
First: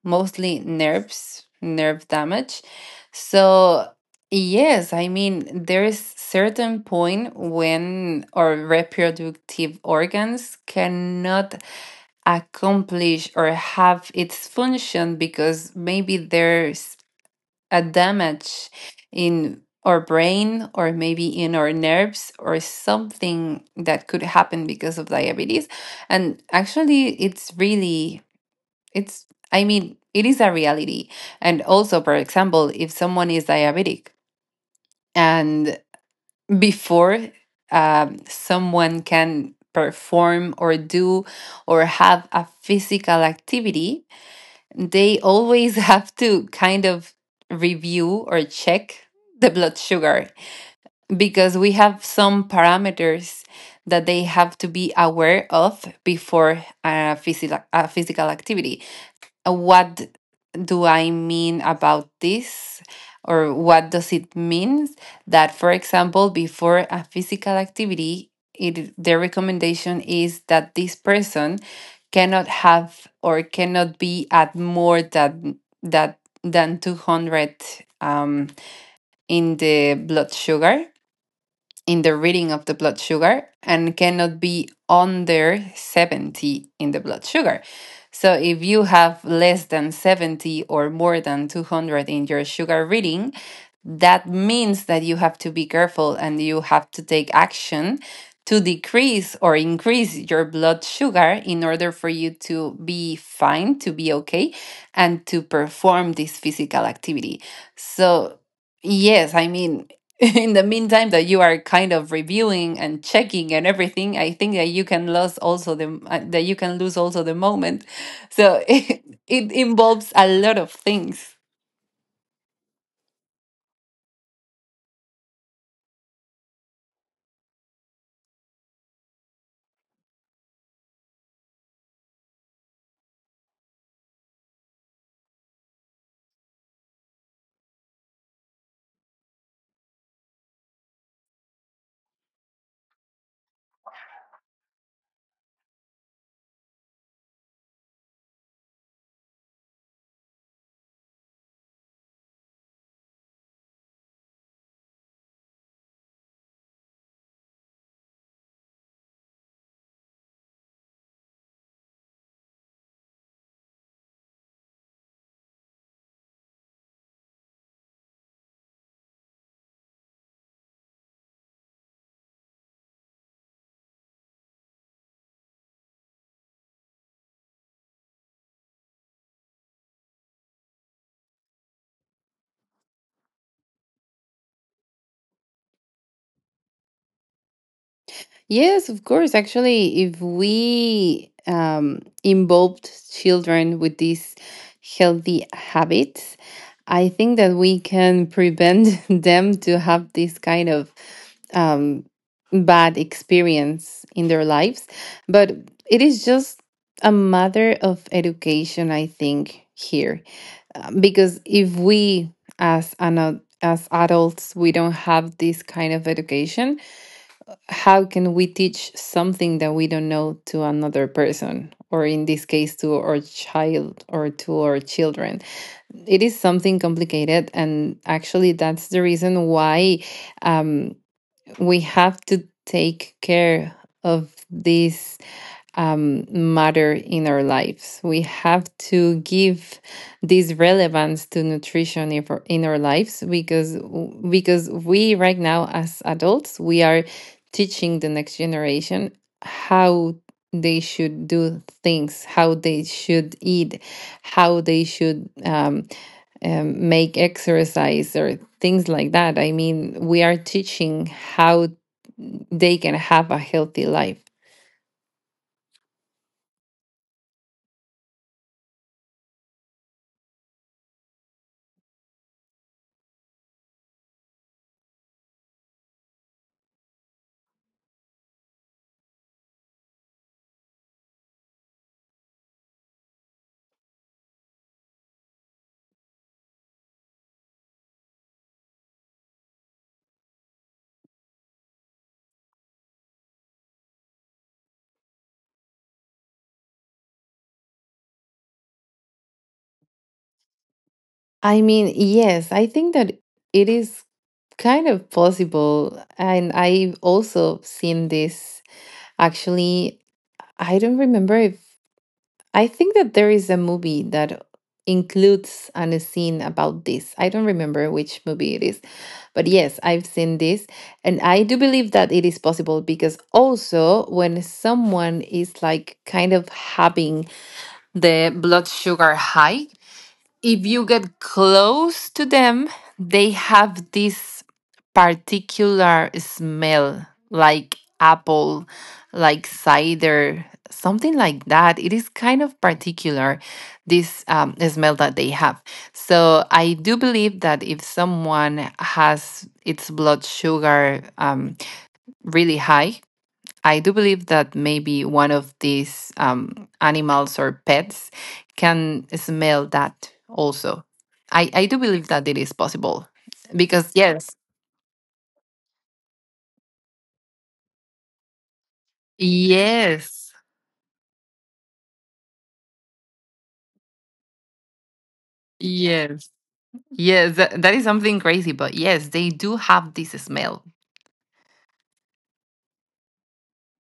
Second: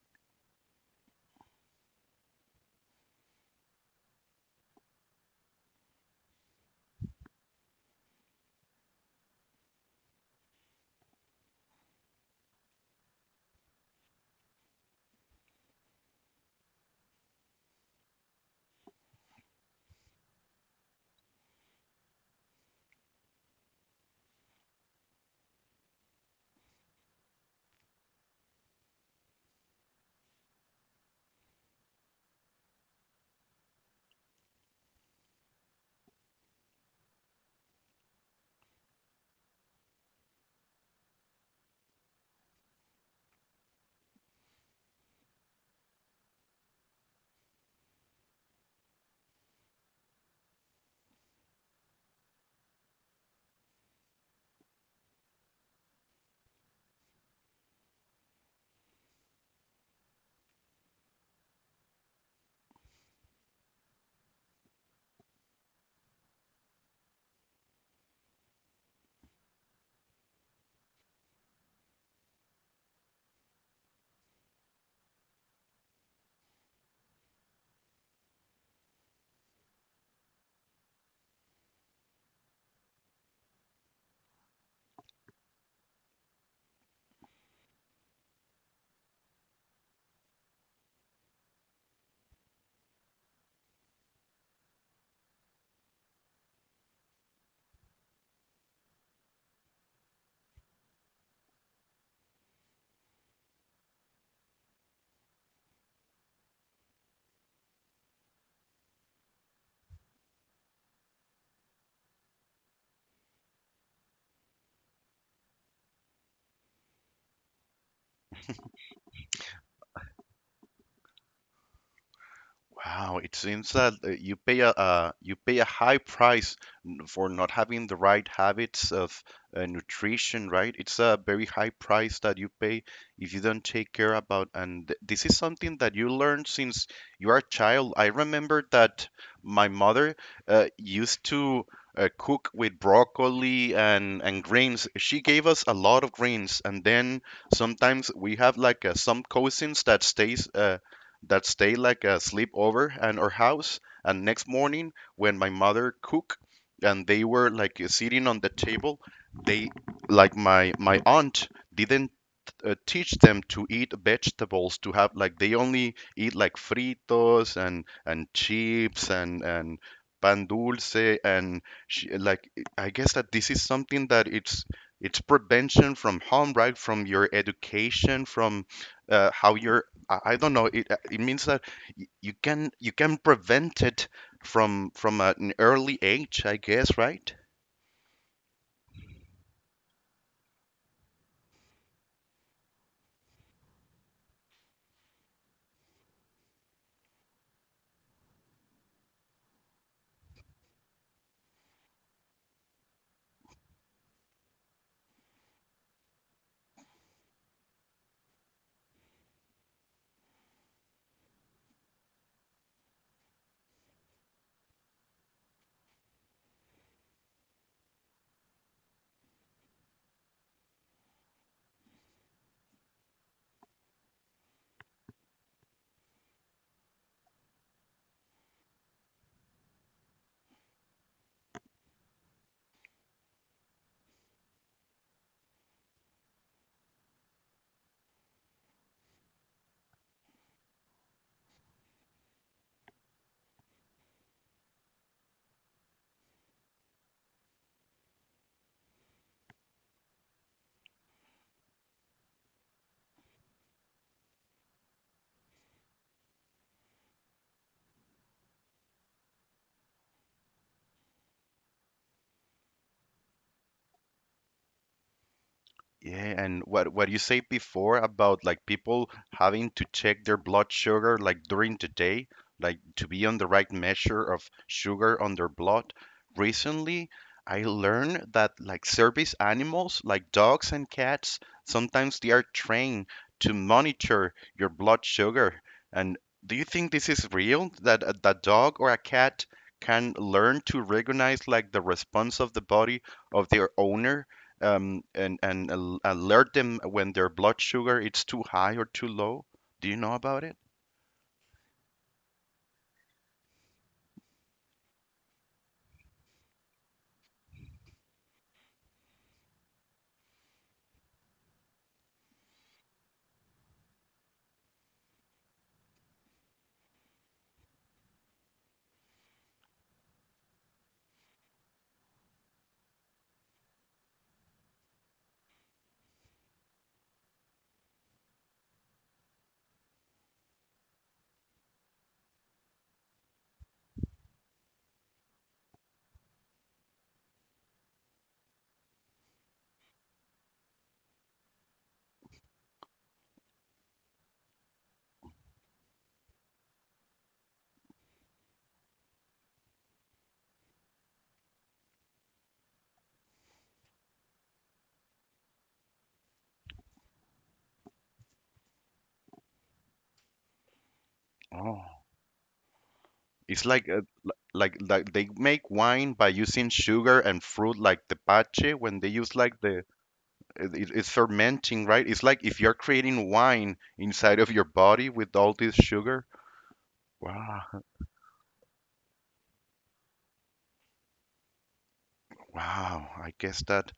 Mostly nerves, nerve damage. So, yes, I mean, there is certain point when our reproductive organs cannot accomplish or have its function, because maybe there's a damage in our brain or maybe in our nerves or something that could happen because of diabetes. And actually it's really, it's, I mean, it is a reality. And also, for example, if someone is diabetic and before, someone can perform or do or have a physical activity, they always have to kind of review or check the blood sugar, because we have some parameters that they have to be aware of before a physical activity. What do I mean about this? Or what does it mean that, for example, before a physical activity, it, the recommendation is that this person cannot have or cannot be at more than that, than 200 um, in the blood sugar, in the reading of the blood sugar, and cannot be under 70 in the blood sugar. So if you have less than 70 or more than 200 in your sugar reading, that means that you have to be careful and you have to take action to decrease or increase your blood sugar in order for you to be fine, to be okay, and to perform this physical activity. So, yes, I mean, in the meantime that you are kind of reviewing and checking and everything, I think that you can lose also the, that you can lose also the moment. So, it involves a lot of things.
Wow, it seems that you pay a high price for not having the right habits of nutrition, right? It's a very high price that you pay if you don't take care about. And this is something that you learn since you are a child. I remember that my mother used to cook with broccoli and greens. She gave us a lot of greens, and then sometimes we have like some cousins that stays. That stayed like a sleepover at our house. And next morning, when my mother cooked, and they were like sitting on the table, they, like, my aunt didn't teach them to eat vegetables to have like they only eat like fritos and chips and pan dulce and she, like, I guess that this is something that it's prevention from harm, right? From your education, from how you're, I don't know. It means that you can prevent it from an early age, I guess, right?
Yes, of course. Actually, if we involved children with these healthy habits, I think that we can prevent them to have this kind of um, bad experience in their lives. But it is just a matter of education, I think, here. Because if we as adults we don't have this kind of education, how can we teach something that we don't know to another person, or in this case to our child or to our children? It is something complicated. And actually that's the reason why um, we have to take care of these um, matter in our lives. We have to give this relevance to nutrition in our lives, because we right now as adults, we are teaching the next generation how they should do things, how they should eat, how they should make exercise or things like that. I mean, we are teaching how they can have a healthy life.
Yeah, and what you said before about like people having to check their blood sugar like during the day, like to be on the right measure of sugar on their blood. Recently, I learned that like service animals like dogs and cats, sometimes they are trained to monitor your blood sugar. And do you think this is real that that dog or a cat can learn to recognize like the response of the body of their owner, and alert them when their blood sugar it's too high or too low? Do you know about it?
I mean, yes, I think that it is kind of possible. And I've also seen this, actually. I don't remember if, I think that there is a movie that includes a scene about this. I don't remember which movie it is. But yes, I've seen this. And I do believe that it is possible, because also when someone is like kind of having the blood sugar high, if you get close to them, they have this particular smell, like apple, like cider, something like that. It is kind of particular, this smell that they have. So I do believe that if someone has its blood sugar really high, I do believe that maybe one of these animals or pets can smell that also. I do
Oh,
believe that it is possible,
it's like
because, yes,
like they make wine by using sugar and fruit, like the pache, when they use like the,
yes,
it- it's fermenting, right? It's like if you're creating wine inside of your body with all this sugar.
yes, yes, that,
Wow,
that is something crazy, but yes, they do have this smell.
wow. I guess that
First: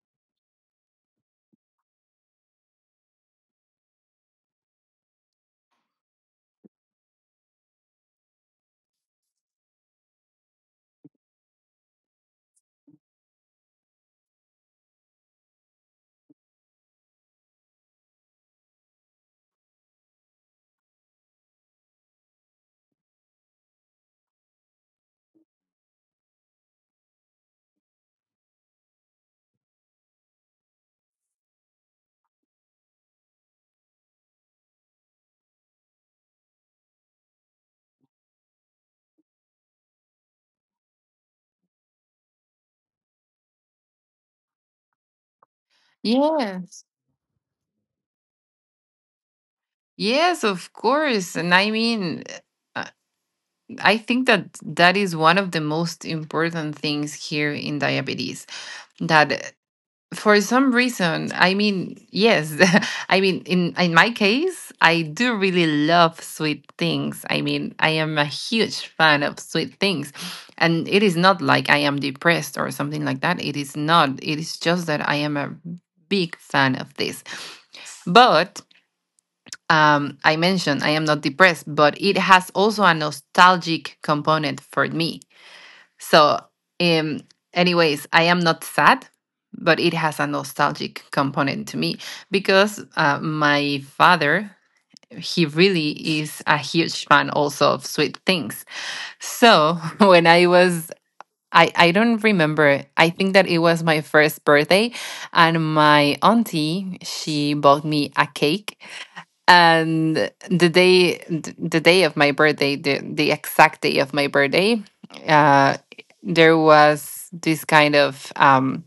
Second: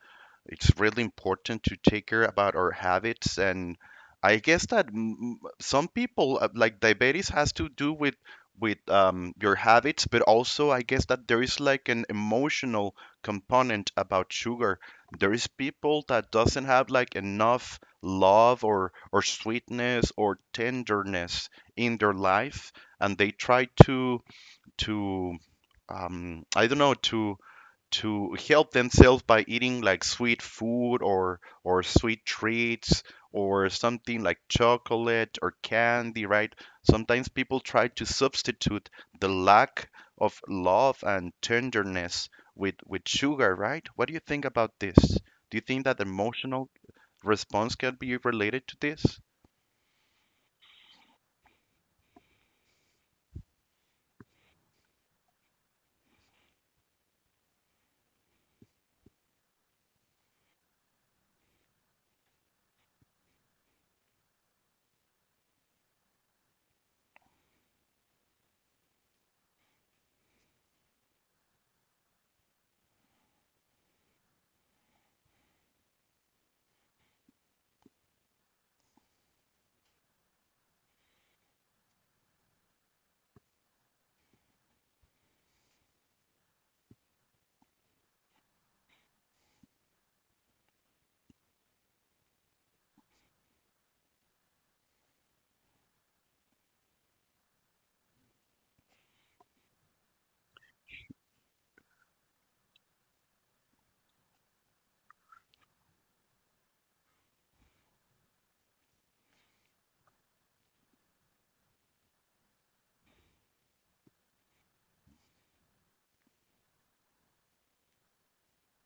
it's really important to take care about our habits. And I guess that some people like diabetes has to do with with your habits, but also I guess that there is like an emotional component about sugar. There is people that doesn't have like enough love, or sweetness or tenderness in their life, and they try to I don't know, to help themselves by eating like sweet food, or sweet treats or something like chocolate or candy, right? Sometimes people try to substitute the lack of love and tenderness with sugar, right? What do you think about this? Do you think that emotional
Yes,
response can be related to this?
yes, of course. And I mean, uh, I think that that is one of the most important things here in diabetes, that for some reason, I mean, yes, I mean, in my case, I do really love sweet things, I mean, I am a huge fan of sweet things, and it is not like I am depressed or something like that, it is not, it is just that I am a big fan of this. But I mentioned I am not depressed, but it has also a nostalgic component for me. So, um, anyways, I am not sad, but it has a nostalgic component to me, because my father, he really is a huge fan also of sweet things. So, when I was, I don't remember. I think that it was my first birthday, and my auntie, she bought me a cake and the day of my birthday, the exact day of my birthday uh there was this kind of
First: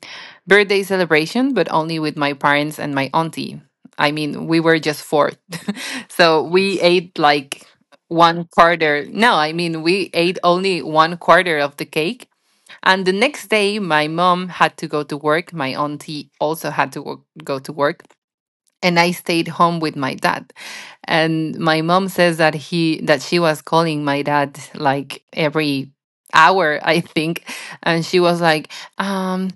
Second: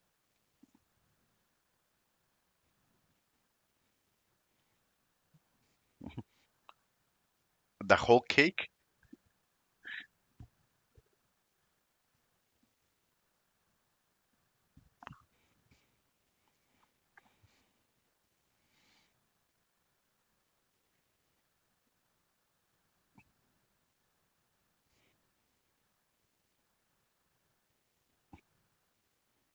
birthday celebration, but only with my parents and my auntie. I mean, we were just four. So we ate like
The whole
one
cake?
quarter. No I mean, we ate only one quarter of the cake. And the next day, my mom had to go to work, my auntie also had to go to work, and I stayed home with my dad. And my mom says that he that she was calling my dad like every hour, I think. And she was like, um,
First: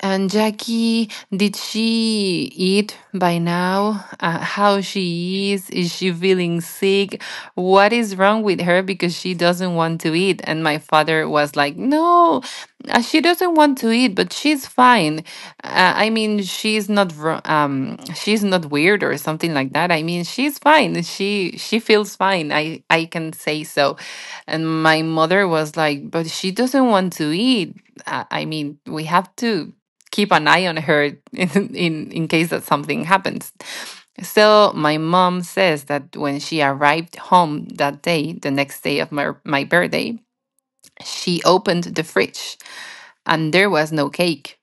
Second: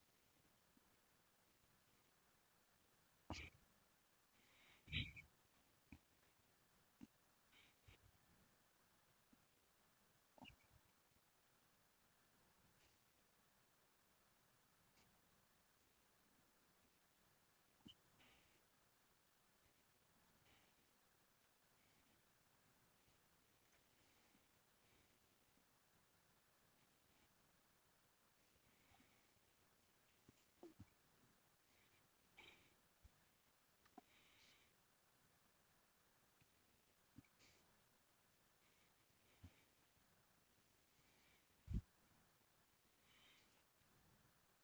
"And Jackie, did she eat by now? How she is? Is she feeling sick? What is wrong with her because she doesn't want to eat?" And my father was like, "No, she doesn't want to eat, but she's fine. I mean, she's not she's not weird or something like that. I mean, she's fine. She feels fine. I can say so." And my mother was like, "But she doesn't want to eat. I mean, we have to keep an eye on her in case that something happens." So my mom says that when she arrived home that day, the next day of my birthday, she opened the fridge and there was no cake.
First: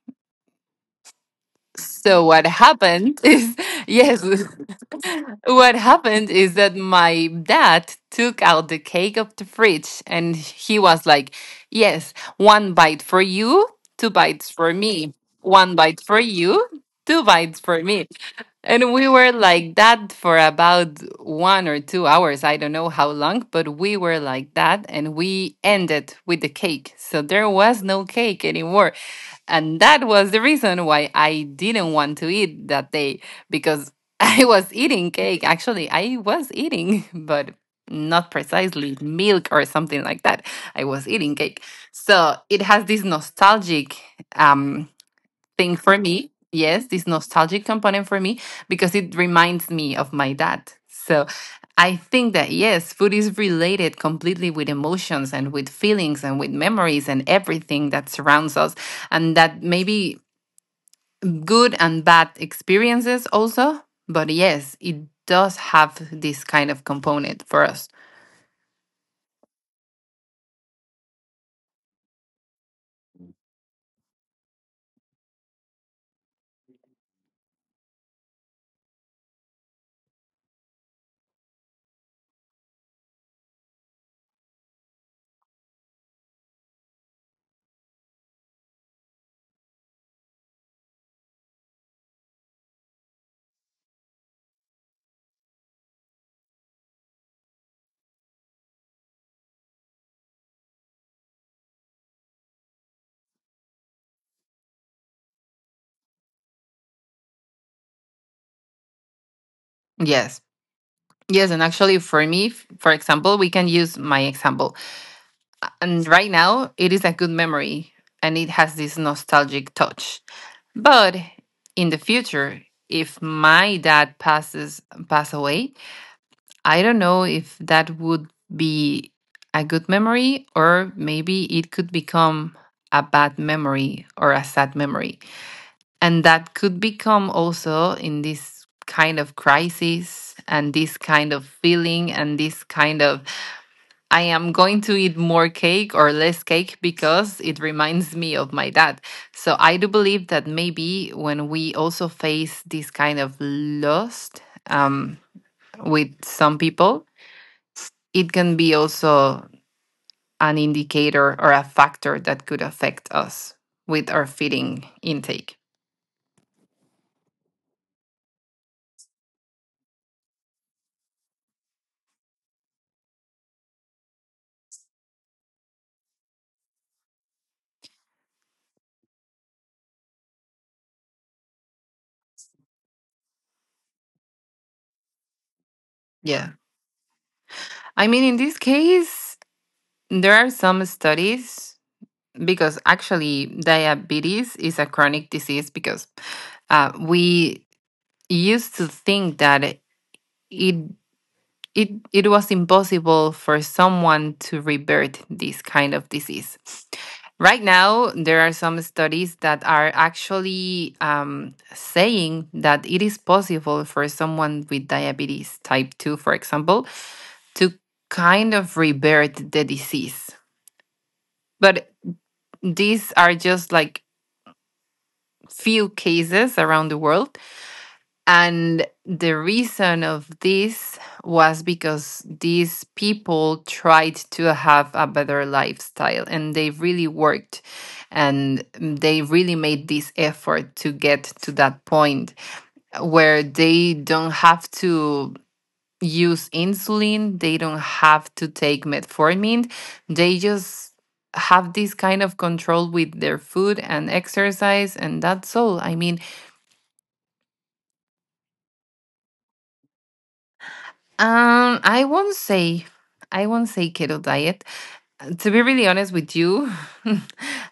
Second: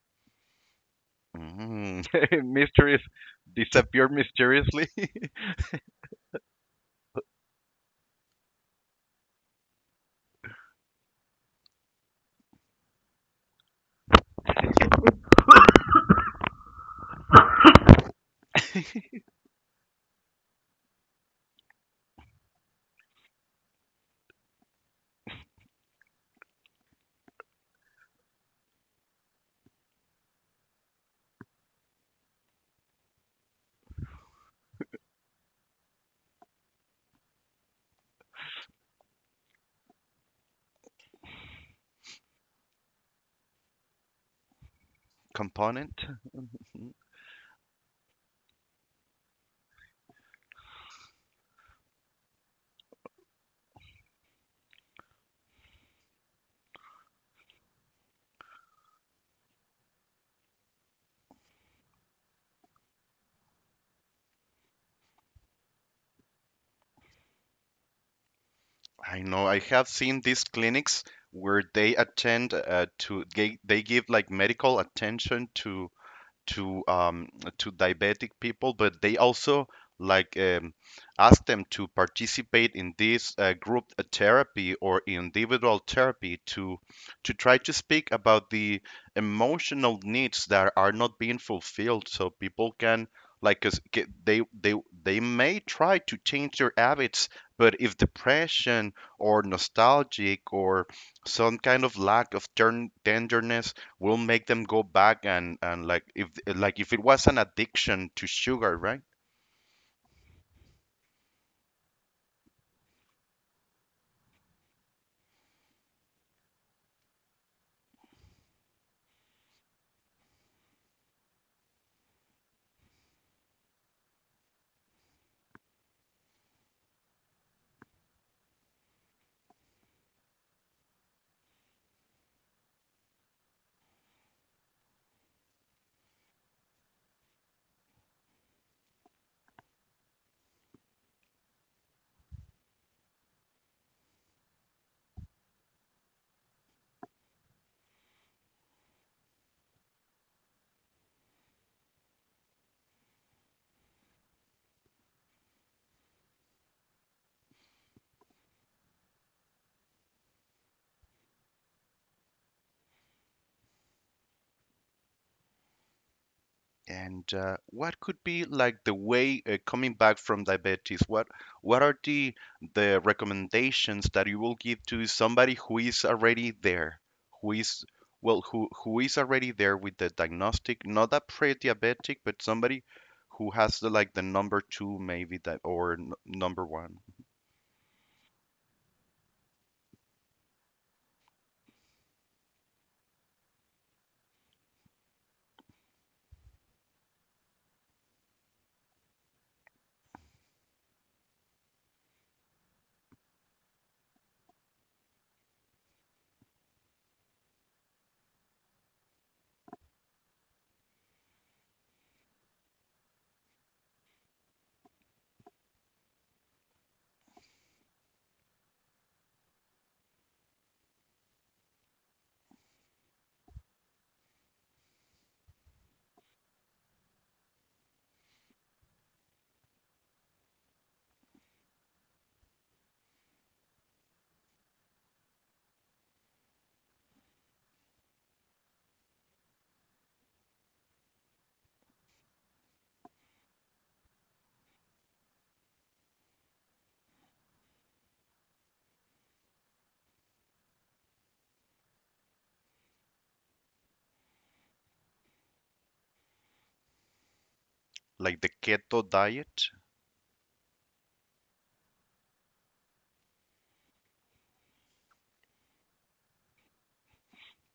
Mm.
So what
Mysterious,
happened is,
disappeared
yes,
mysteriously.
what happened is that my dad took out the cake of the fridge and he was like, "Yes, one bite for you, two bites for me. One bite for you, two bites for me." And we were like that for about 1 or 2 hours, I don't know how long, but we were like that and we ended with the cake. So there was no cake anymore. And that was the reason why I didn't want to eat that day, because I was eating cake. Actually, I was eating, but not precisely milk or something like that. I was eating cake. So it has this nostalgic um, thing
Component.
for me. Yes,
Mm.
this nostalgic component for me, because it reminds me of my dad. So I think that, yes, food is related completely with emotions and with feelings and with memories and everything that surrounds us, and that maybe good and bad experiences also. But yes, it does have this kind of component for us.
I know I have seen these clinics where they attend to they give like medical attention to to um, to diabetic people, but they also like ask them to participate in this group therapy or individual therapy to try to speak about the emotional needs that are not being fulfilled, so people can like 'cause they they may try to change their habits, but if depression or nostalgic or some kind of lack of tenderness will make them go back, and like if, like if it was an addiction to sugar, right?
Yes. Yes, and actually, for me, for example, we can use my example. And right now it is a good memory and it has this nostalgic touch, but in the future, if my dad pass away, I don't know if that would be a good memory, or maybe it could become a bad memory or a sad memory. And that could become also in this kind of crisis and this kind of feeling and this kind of, I am going to eat more cake or less cake because it reminds me of my dad. So I do believe that maybe when we also face this kind of lust, um, with some people, it can be also an indicator or a factor that could affect us with our feeding intake.
And what could be like the way coming back from diabetes? What are the recommendations that you will give to somebody who is already there, who is, well, who is already there with the diagnostic, not a pre-diabetic, but somebody who has the like the number two maybe, that or n
Yeah.
number one,
I mean, in this case, there are some studies, because actually diabetes is a chronic disease, because we used to think that it it was impossible for someone to revert this kind of disease. Right now, there are some studies that are actually saying that it is possible for someone with diabetes type 2, for example, to kind of revert the disease. But these are just like few cases around the world. And the reason of this was because these people tried to have a better lifestyle and they really worked and they really made this effort to get to that point where they don't have to use insulin, they don't have to take metformin, they just have this kind of control with their food and exercise and that's all. I mean,
like the keto diet?
Um, I won't say, I won't say keto diet. To be really honest with you,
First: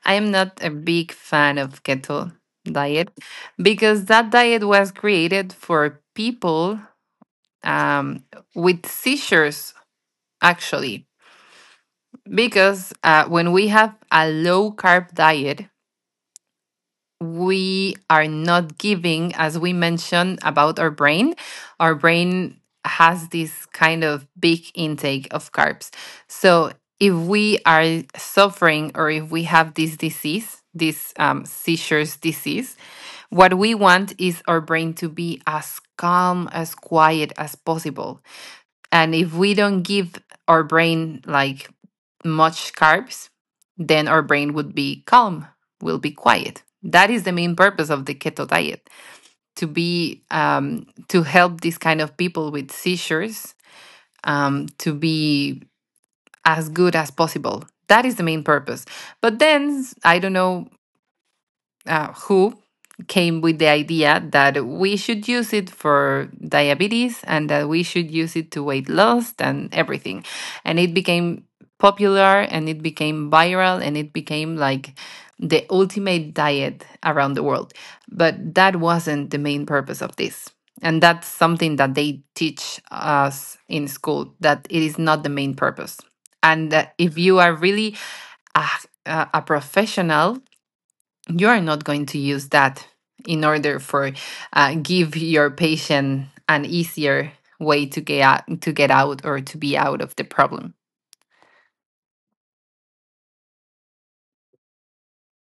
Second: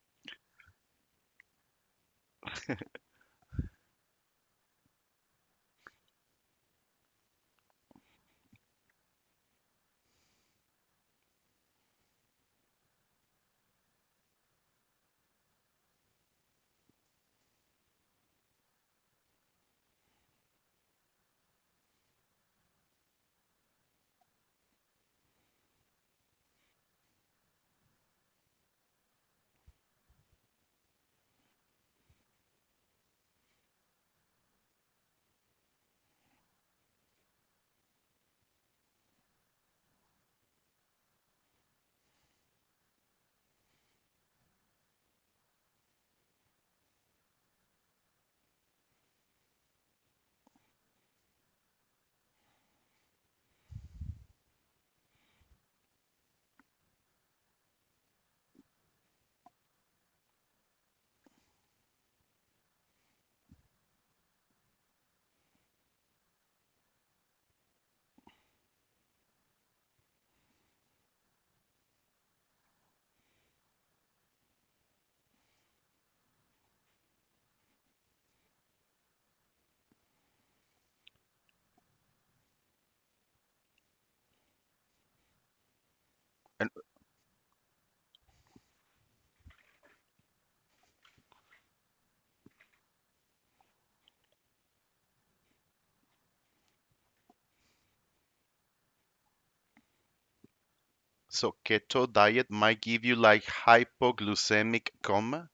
I am not a big fan of keto diet, because that diet was created for people, um, with seizures, actually. Because when we have a low carb diet, we are not giving, as we mentioned about our brain has this kind of big intake of carbs. So if we are suffering or if we have this disease, this seizures disease, what we want is our brain to be as calm, as quiet as possible. And if we don't give our brain like much carbs, then our brain would be calm, will be quiet. That is the main purpose of the keto diet, to be to help these kind of people with seizures, to be as good as possible. That is the main purpose. But then I don't know who came with the idea that we should use it for diabetes and that we should use it to weight loss and everything. And it became popular and it became viral and it became like the ultimate diet around the world. But that wasn't the main purpose of this. And that's something that they teach us in school, that it is not the main purpose. And
And.
that if you are really a, a professional, you are not going to use that in order for give your patient an easier way to get out or to be out of the problem.
So keto diet might give you like hypoglycemic coma.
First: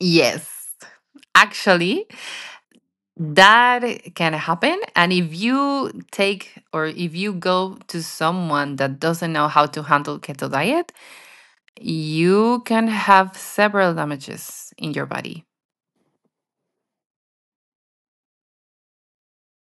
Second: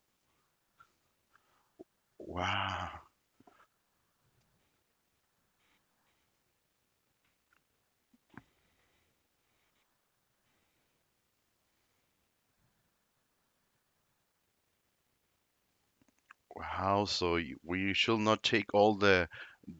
Yes, actually,
Wow.
that can happen. And if you take or if you go to someone that doesn't know how to handle keto diet, you can have several damages in your body.
Wow. So we should not take all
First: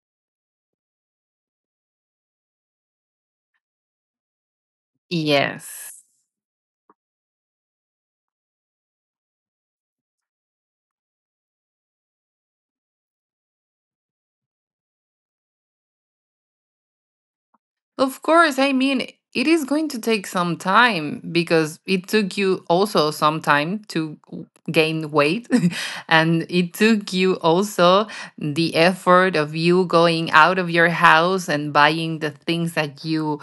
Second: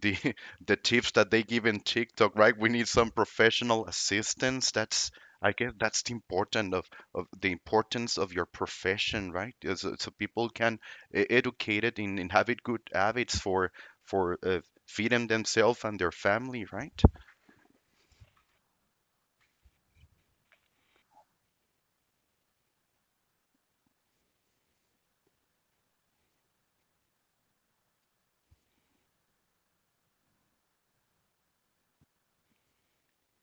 the the tips that they give in TikTok, right? We need some professional assistance. That's, I guess that's
Yes.
the important of the importance of your profession, right? So, so people can educate it in have it good habits for feeding themselves and their family, right?
Of course, I mean, it is going to take some time because it took you also some time to gain weight. And it took you also the effort of you going out of your house and buying the things that you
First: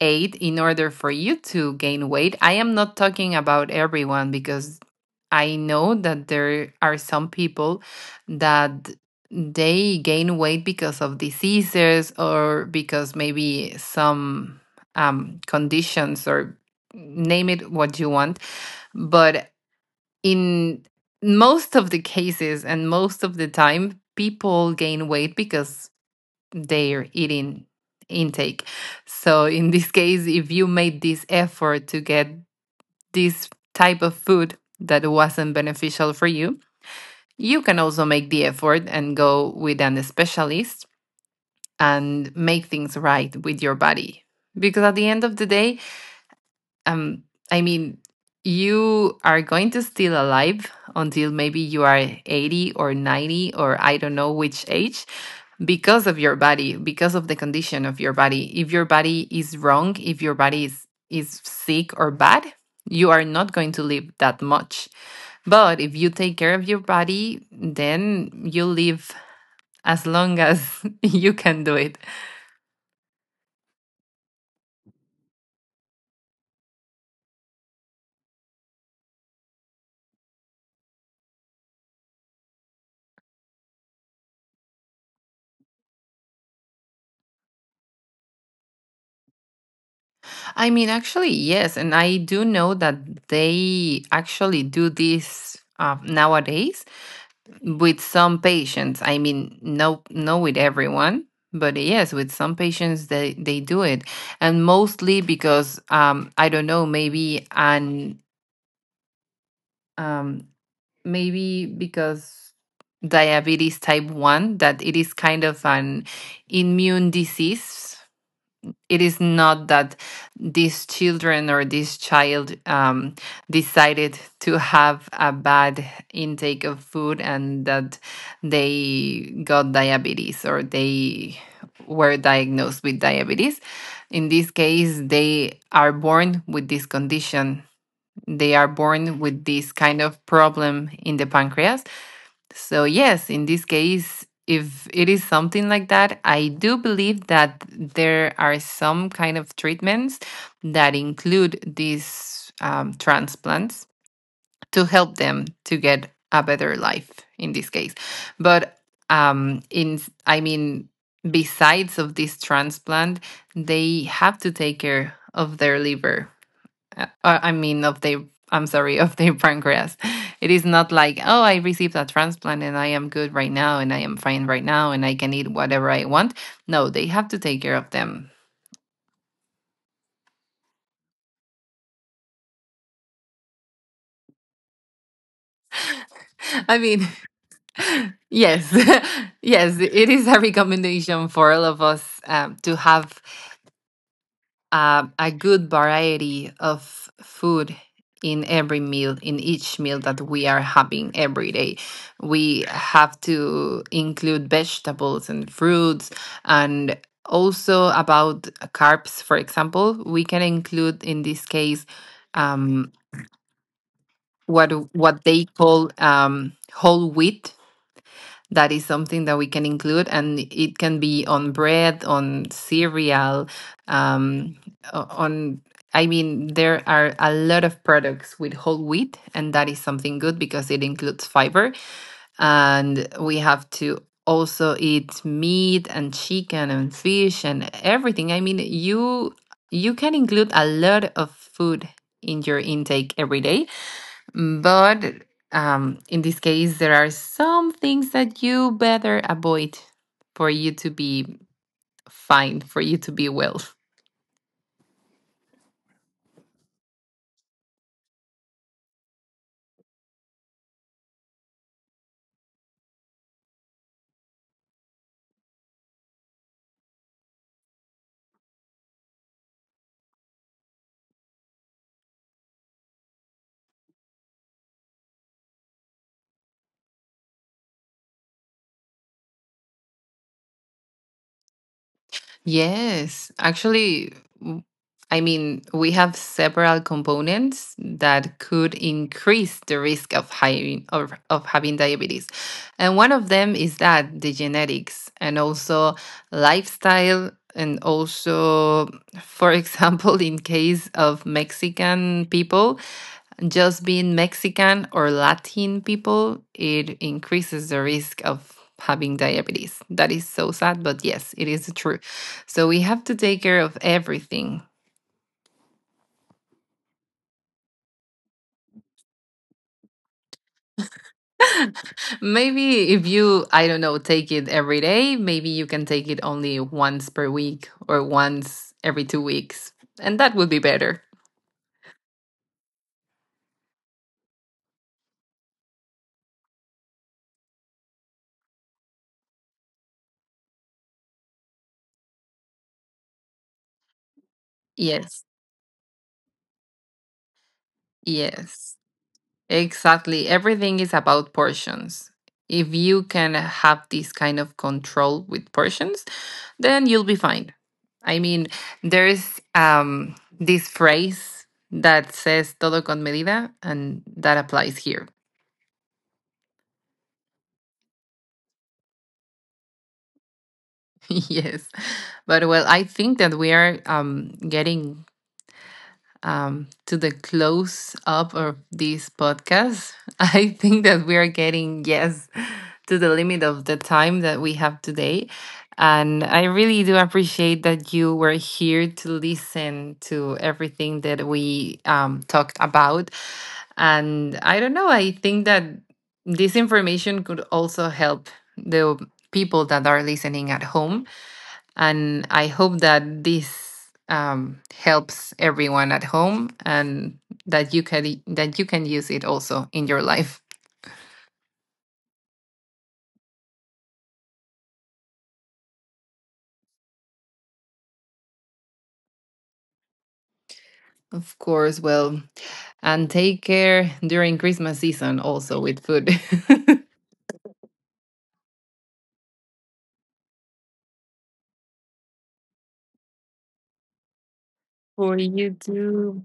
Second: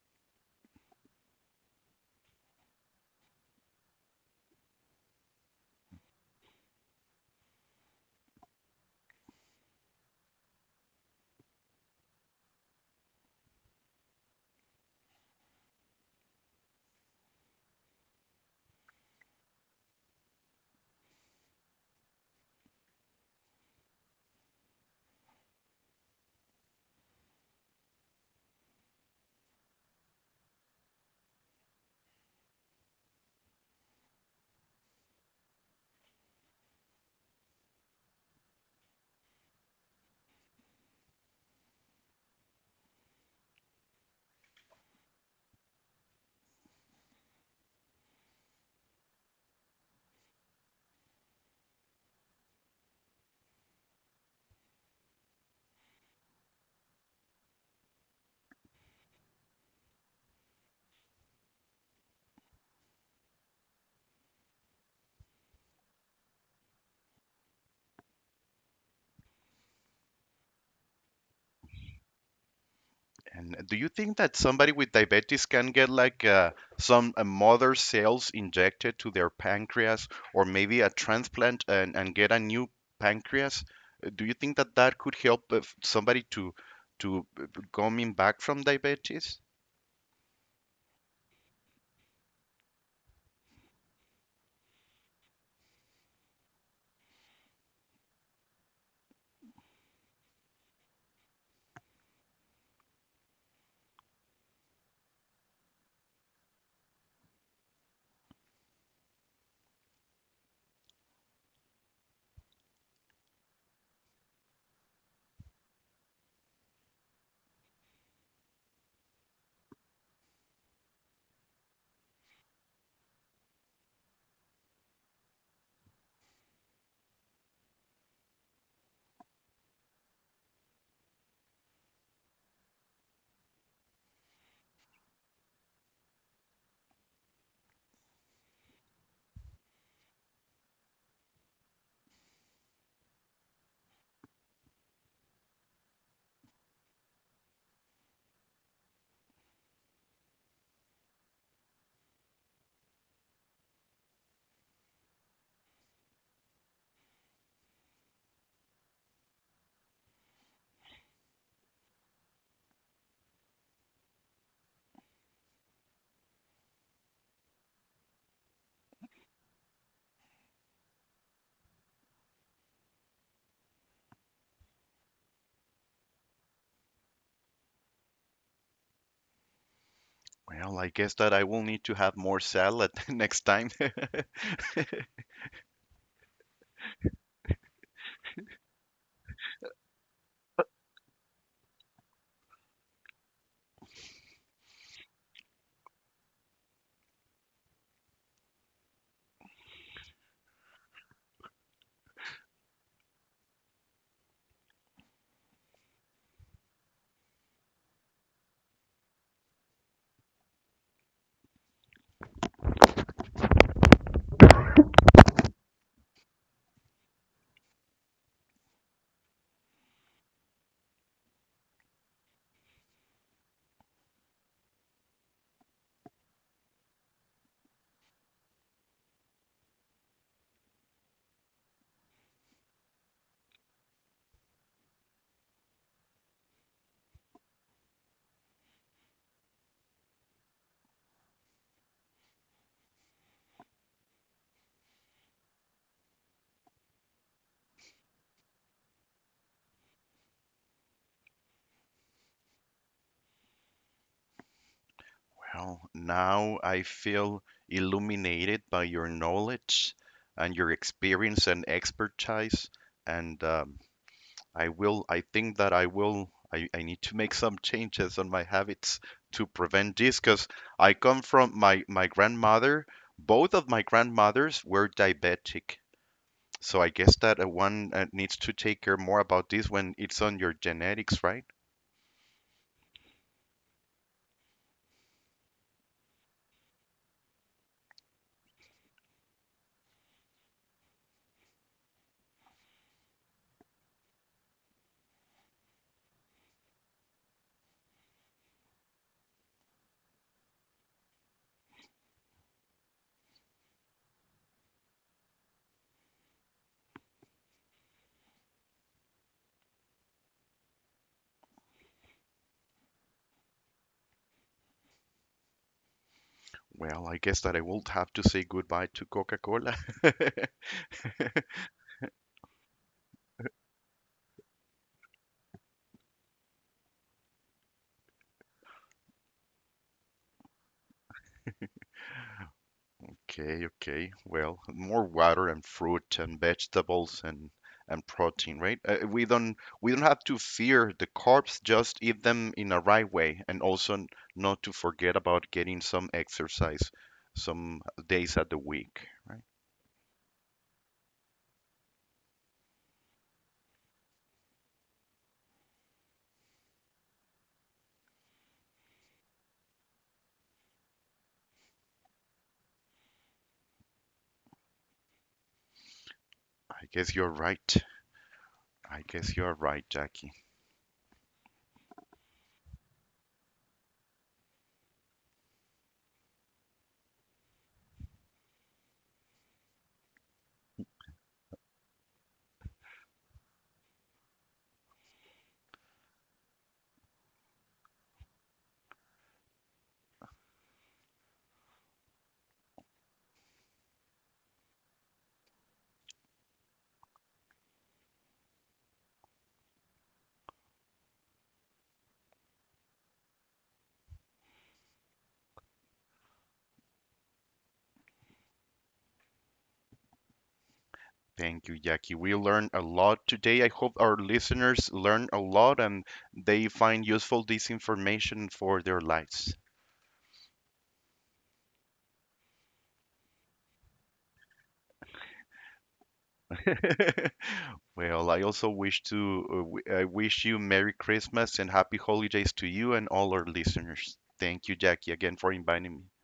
ate in order for you to gain weight. I am not talking about everyone, because I know that there are some people that they gain weight because of diseases or because maybe some conditions or name it what you want. But in most of the cases and most of the time, people gain weight because they're eating intake. So in this case, if you made this effort to get this type of food that wasn't beneficial for you, you can also make the effort and go with an specialist and make things right with your body. Because at the end of the day, um, I mean, you are going to still alive until maybe you are 80 or 90 or I don't know which age, because of your body, because of the condition of your body. If your body is wrong, if your body is sick or bad, you are not going to live that much. But if you take care of your body, then you live as long as you can do it.
And do you think that somebody with diabetes can get like some mother cells injected to their pancreas or maybe a transplant and get a new pancreas? Do you think that that could help somebody to coming back from diabetes?
I mean, actually, yes. And I do know that they actually do this. Nowadays with some patients. I mean, no with everyone, but yes, with some patients they do it. And mostly because, I don't know, maybe. And um Maybe because diabetes type 1, that it is kind of an immune disease, it is not that these children or this child, decided to have a bad intake of food and that they got diabetes or they were diagnosed with diabetes. In this case, they are born with this condition. They are born with this kind of problem in the pancreas. So, yes, in this case, if it is something like that, I do believe that there are some kind of treatments that include these transplants to help them to get a better life in this case. But um, in, I mean, besides of this transplant, they have to take care of their liver. I mean, of their, I'm sorry, of their pancreas. It is not like, "Oh, I received a transplant and I am good right now and I am fine right now and I can eat whatever I want." No, they have to take care of them.
Well, I guess that I will need to have more salad next time.
I mean, yes, yes, it is a recommendation for all of us, to have a good variety of food in every meal, in each meal that we are having every day. We have to include vegetables and fruits. And also about carbs, for example, we can include in this case, um, what what they call whole wheat. That is something that we can include and it can be on bread, on cereal, um, on I mean, there are a lot of products with whole wheat, and that is something good because it includes fiber. And we have to also eat meat and chicken and fish and everything. I mean, you can include a lot of food in your intake every day. But in this case, there are some things that you better avoid for you to be fine, for you to be well.
Well, now I feel illuminated by your knowledge and your experience and expertise and I will, I think that I will, I need to make some changes on my habits to prevent this, because I come from my, my grandmother, both of my grandmothers were diabetic. So I guess that one needs to take care more about this when it's on your genetics, right?
Yes, actually, w- I mean, we have several components that could increase the risk of having diabetes. And one of them is that the genetics, and also lifestyle, and also, for example, in case of Mexican people, just being Mexican or Latin people, it increases the risk of having diabetes. That is so sad, but yes, it is true. So we have to take care of everything.
Well, I guess that I will have to say goodbye to Coca-Cola.
Maybe if you, I don't know, take it every day, maybe you can take it only once per week or once every 2 weeks, and that would be better.
Okay, okay. Well, more water and fruit and vegetables and protein, right? We don't, we don't have to fear the carbs, just eat them in a right way, and also not to forget
Yes,
about getting some exercise some days at the
yes.
week, right?
Exactly. Everything is about portions. If you can have this kind of control with portions, then you'll be fine. I mean, there's this phrase that says todo con medida, and that applies here.
I guess you're right. I guess you're right, Jackie.
Yes. But well, I think that we are getting to the close up of this podcast. I think that we are getting, yes, to the limit of the time that we have today. And I really do appreciate that you were here to listen to everything that we talked about. And I don't know, I think that this information could also help the people that are listening at home. And I hope that this helps everyone at home and that you can use it also in your life.
Thank you, Jackie. We learned a lot today. I hope our listeners learn a lot and they find useful this information for their lives.
Of course, well, and take care during Christmas season also with food.
Well, I also wish to I wish you Merry Christmas and happy holidays to you and all our listeners. Thank you, Jackie,
For
again for
you
inviting me.
too.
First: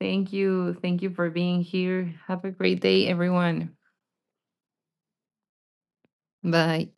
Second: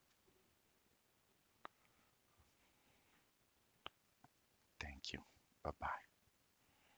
Thank you. Thank you for being here. Have a great day, everyone.
Thank you. Bye-bye.
Bye.